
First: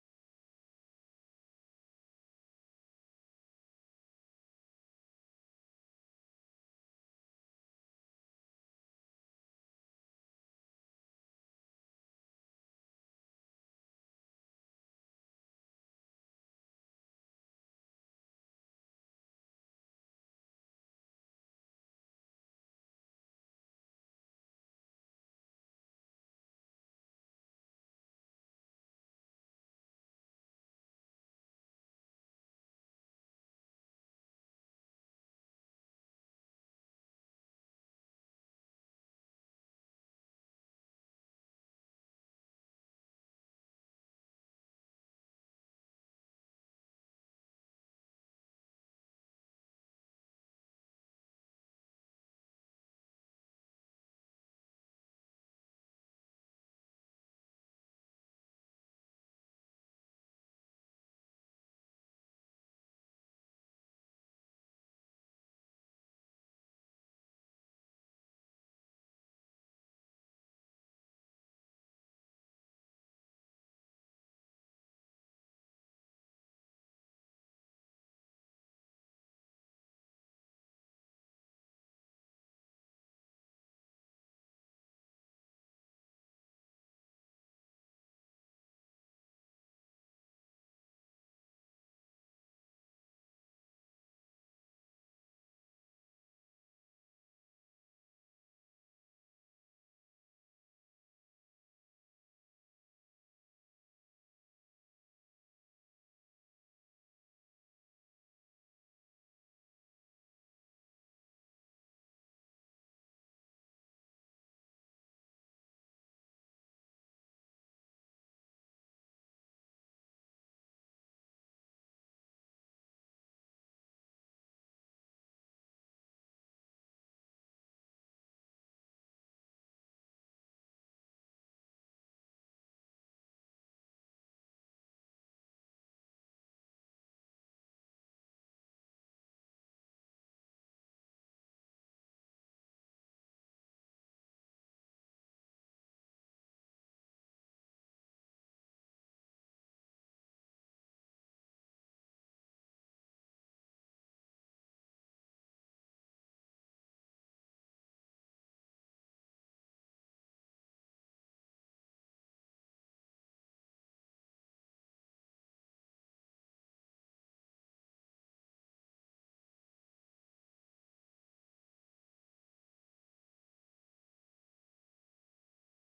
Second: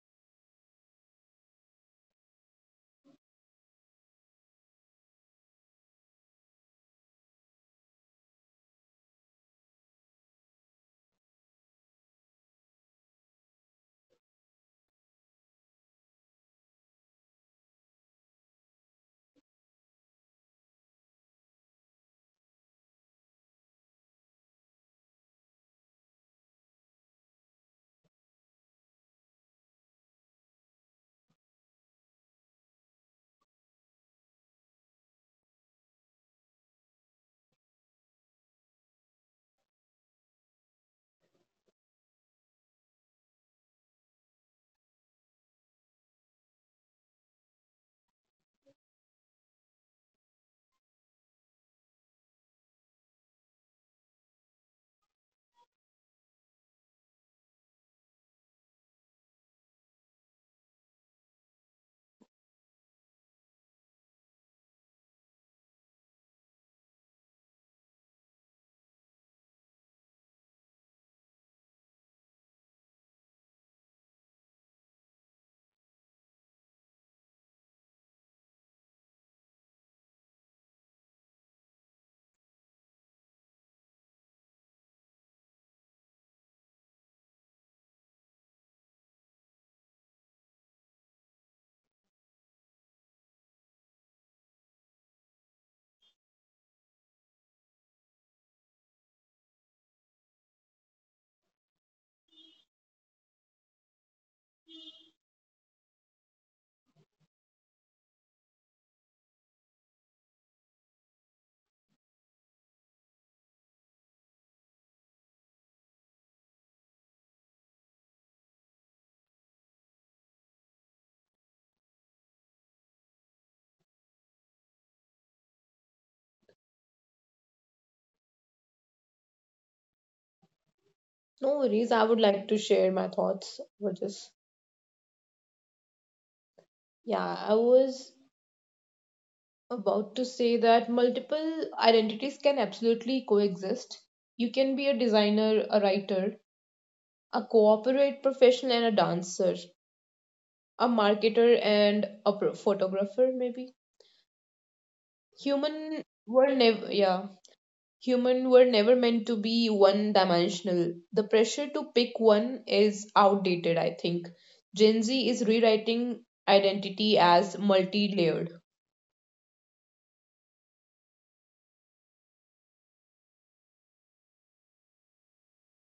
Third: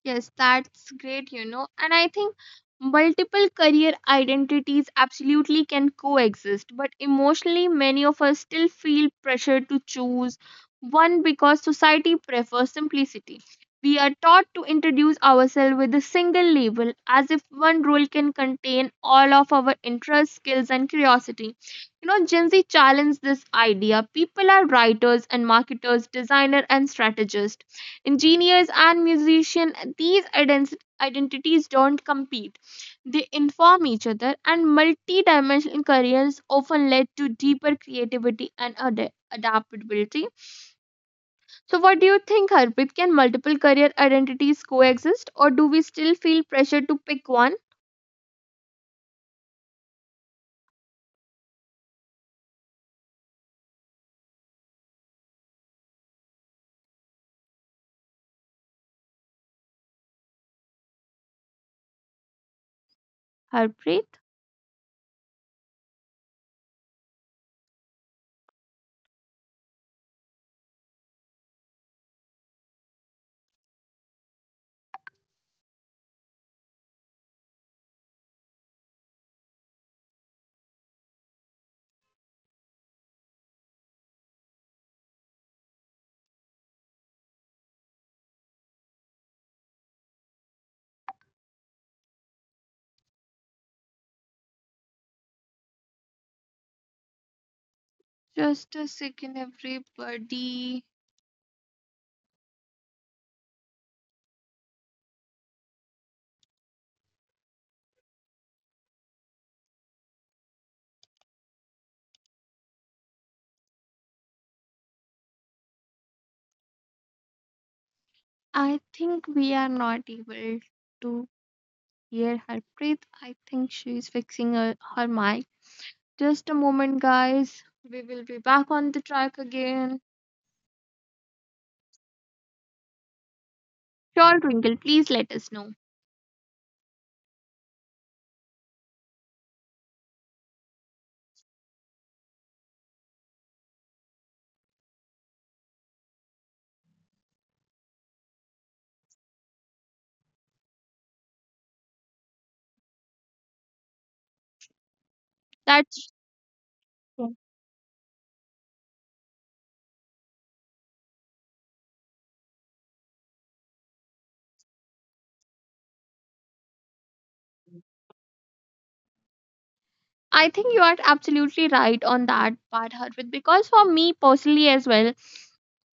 Yes, that's great, you know. And I think multiple career identities absolutely can coexist, but emotionally, many of us still feel pressure to choose one because society prefers simplicity. We are taught to introduce ourselves with a single label as if one role can contain all of our interests, skills, and curiosity. You know, Gen Z challenged this idea. People are writers and marketers, designer and strategists engineers and musicians these ident- identities don't compete, they inform each other, and multi-dimensional careers often lead to deeper creativity and ad- adaptability. So what do you think, Harpreet? Can multiple career identities coexist, or do we still feel pressure to pick one? Harpreet? Just a second, everybody. I think we are not able to hear Harpreet. I think she is fixing her, her mic. Just a moment, guys. We will be back on the track again.
No worries, I would like to share my thoughts with this.
Sure, Twinkle, please let us know.
Yeah, I was about to say that multiple identities can absolutely coexist. You can be a designer, a writer, a corporate professional, and a dancer, a marketer, and a pro- photographer, maybe. Human
That's
were never, yeah. Humans were never meant to be one dimensional. The pressure to pick one is outdated, I think. Gen Z is rewriting identity as multi layered.
I think you are absolutely right on that part, Harvit, because for me personally as well,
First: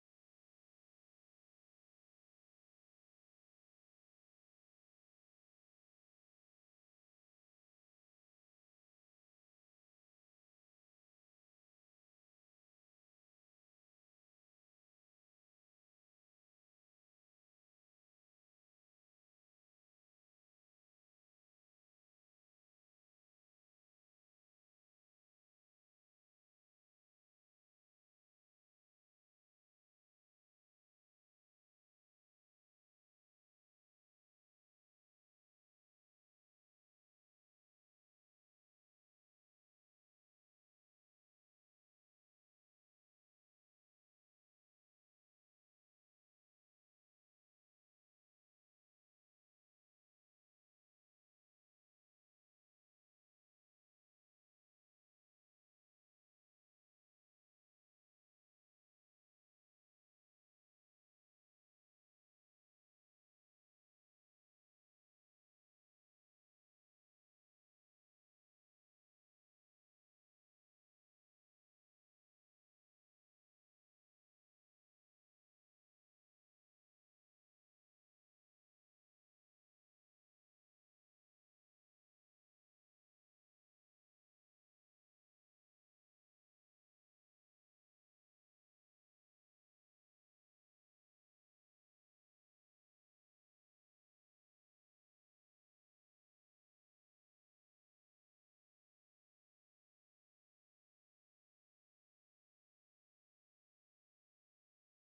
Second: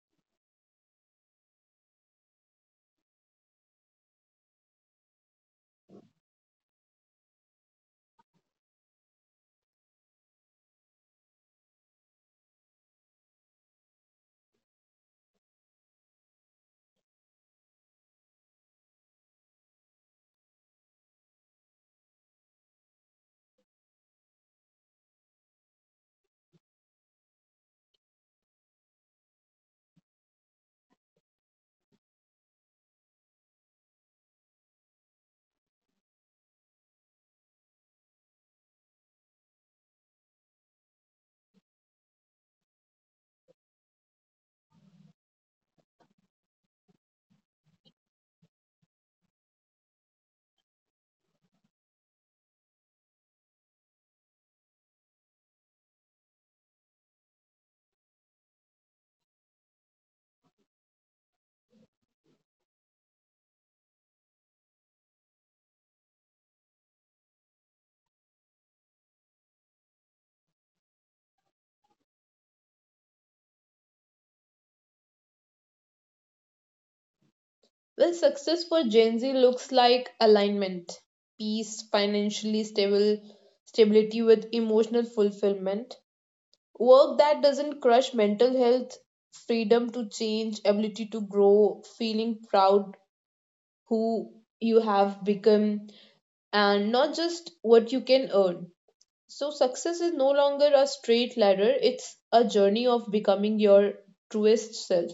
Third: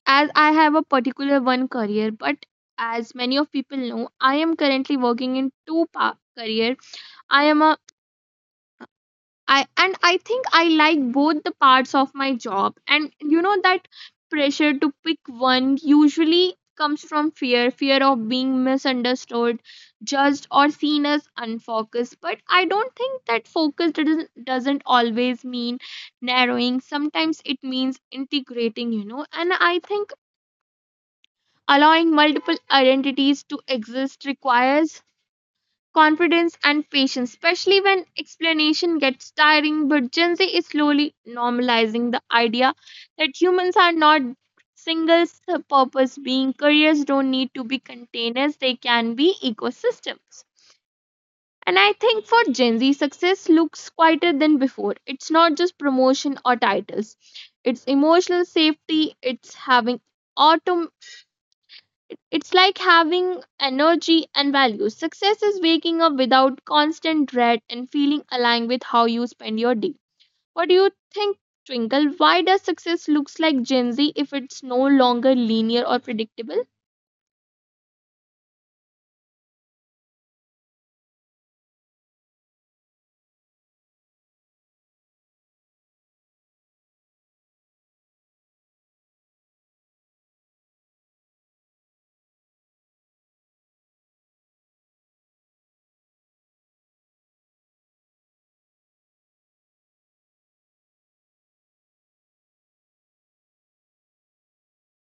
as I have a particular one career, but as many of people know, I am currently working in two pa- career. I am a I and I think I like both the parts of my job. And you know that pressure to pick one usually comes from fear, fear of being misunderstood, judged or seen as unfocused. But I don't think that focus doesn't doesn't always mean narrowing. Sometimes it means integrating. You know. And I think allowing multiple identities to exist requires confidence and patience, especially when explanation gets tiring. But Gen Z is slowly normalizing the idea that humans are not single purpose being. Careers don't need to be containers, they can be ecosystems. And I think for Gen Z success looks quieter than before. It's not just promotion or titles, it's emotional safety, it's having it- it's like having energy and values. Success is waking up without constant dread and feeling aligned with how you spend your day. What do you think, Twinkle? Why does success looks like Gen Z if it's no longer linear or predictable?
Well, success for Gen Z looks like alignment, peace, financially stable, stability with emotional fulfillment, work that doesn't crush mental health, freedom to change, ability to grow, feeling proud who you have become, and not just what you can earn. So, success is no longer a straight ladder, it's a journey of becoming your truest self.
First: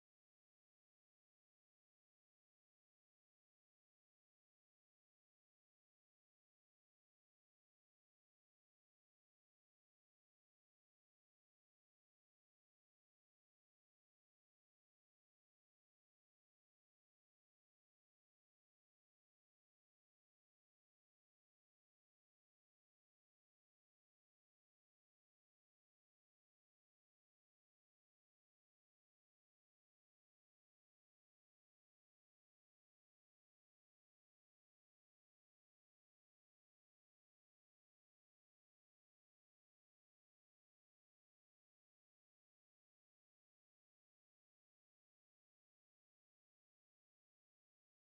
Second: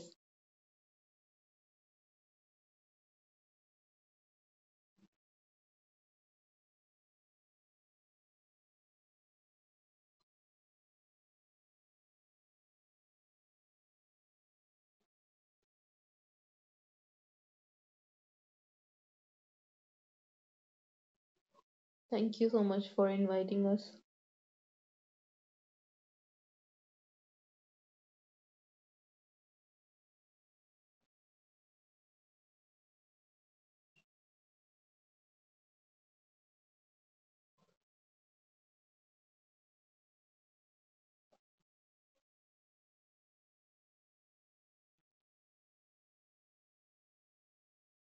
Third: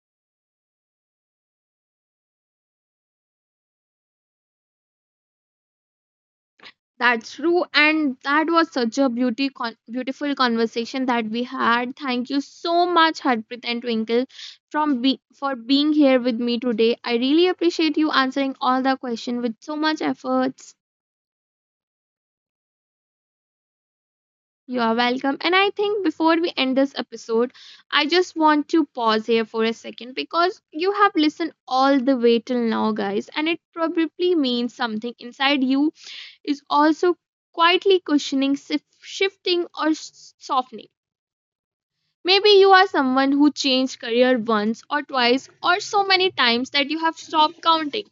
That's true, and that was such a beauty con- beautiful conversation that we had. Thank you so much, Harpreet and Twinkle, from be- for being here with me today. I really appreciate you answering all the questions with so much efforts.
Thank you so much for inviting us.
You are welcome. And I think before we end this episode, I just want to pause here for a second, because you have listened all the way till now, guys, and it probably means something inside you is also quietly cushioning, sif- shifting, or s- softening. Maybe you are someone who changed career once or twice or so many times that you have stopped counting.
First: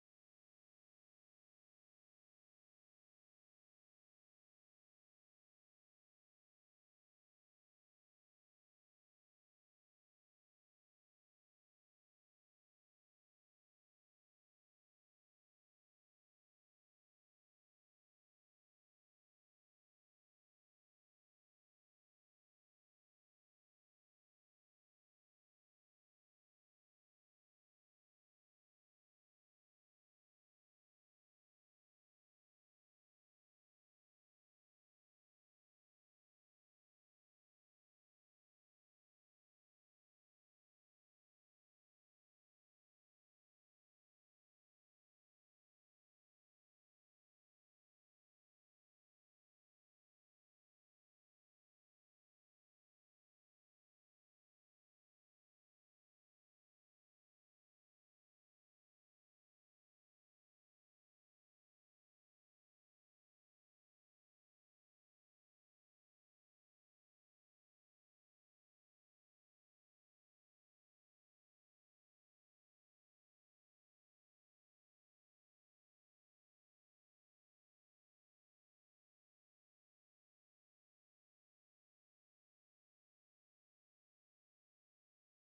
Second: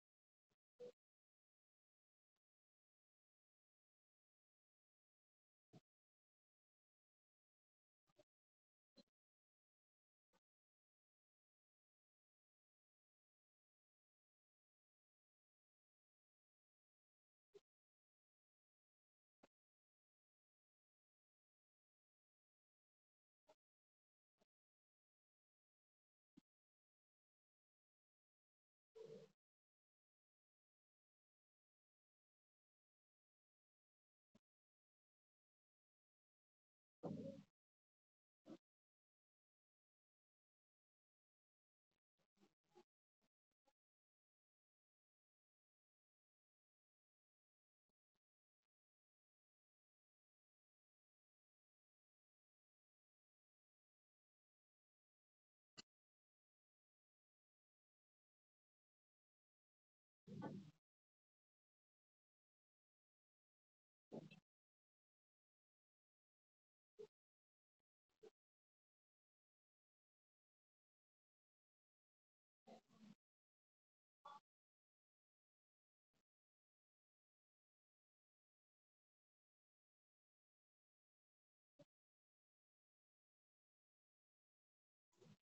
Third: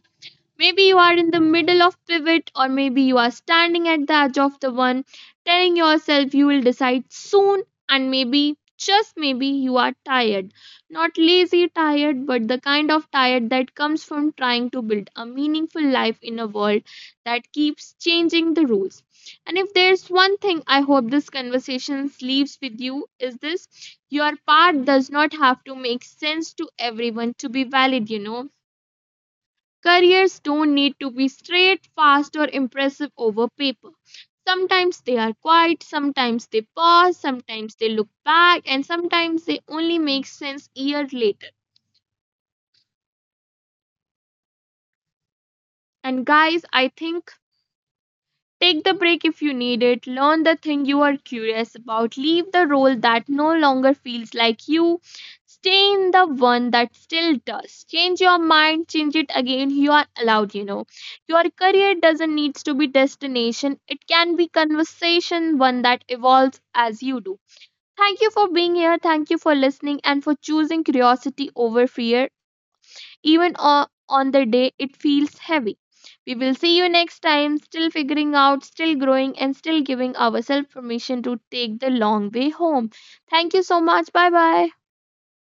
Maybe you are in the middle of pivot, or maybe you are standing at the edge of the one, telling yourself you will decide soon, and maybe, just maybe, you are tired. Not lazy tired, but the kind of tired that comes from trying to build a meaningful life in a world that keeps changing the rules. And if there's one thing I hope this conversation leaves with you, is this: your part does not have to make sense to everyone to be valid. You know Careers don't need to be straight, fast, or impressive over paper. Sometimes they are quiet, sometimes they pause, sometimes they look back, and sometimes they only make sense years later. And guys, I think take the break if you need it. Learn the thing you are curious about. Leave the role that no longer feels like you. Stay in the one that still does. Change your mind, change it again. You are allowed. You know. Your career doesn't need to be destination. It can be conversation, one that evolves as you do. Thank you for being here. Thank you for listening and for choosing curiosity over fear even o- on the day it feels heavy. We will see you next time, still figuring out, still growing, and still giving ourselves permission to take the long way home. Thank you so much. Bye bye.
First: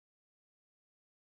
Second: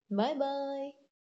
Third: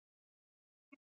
Bye bye.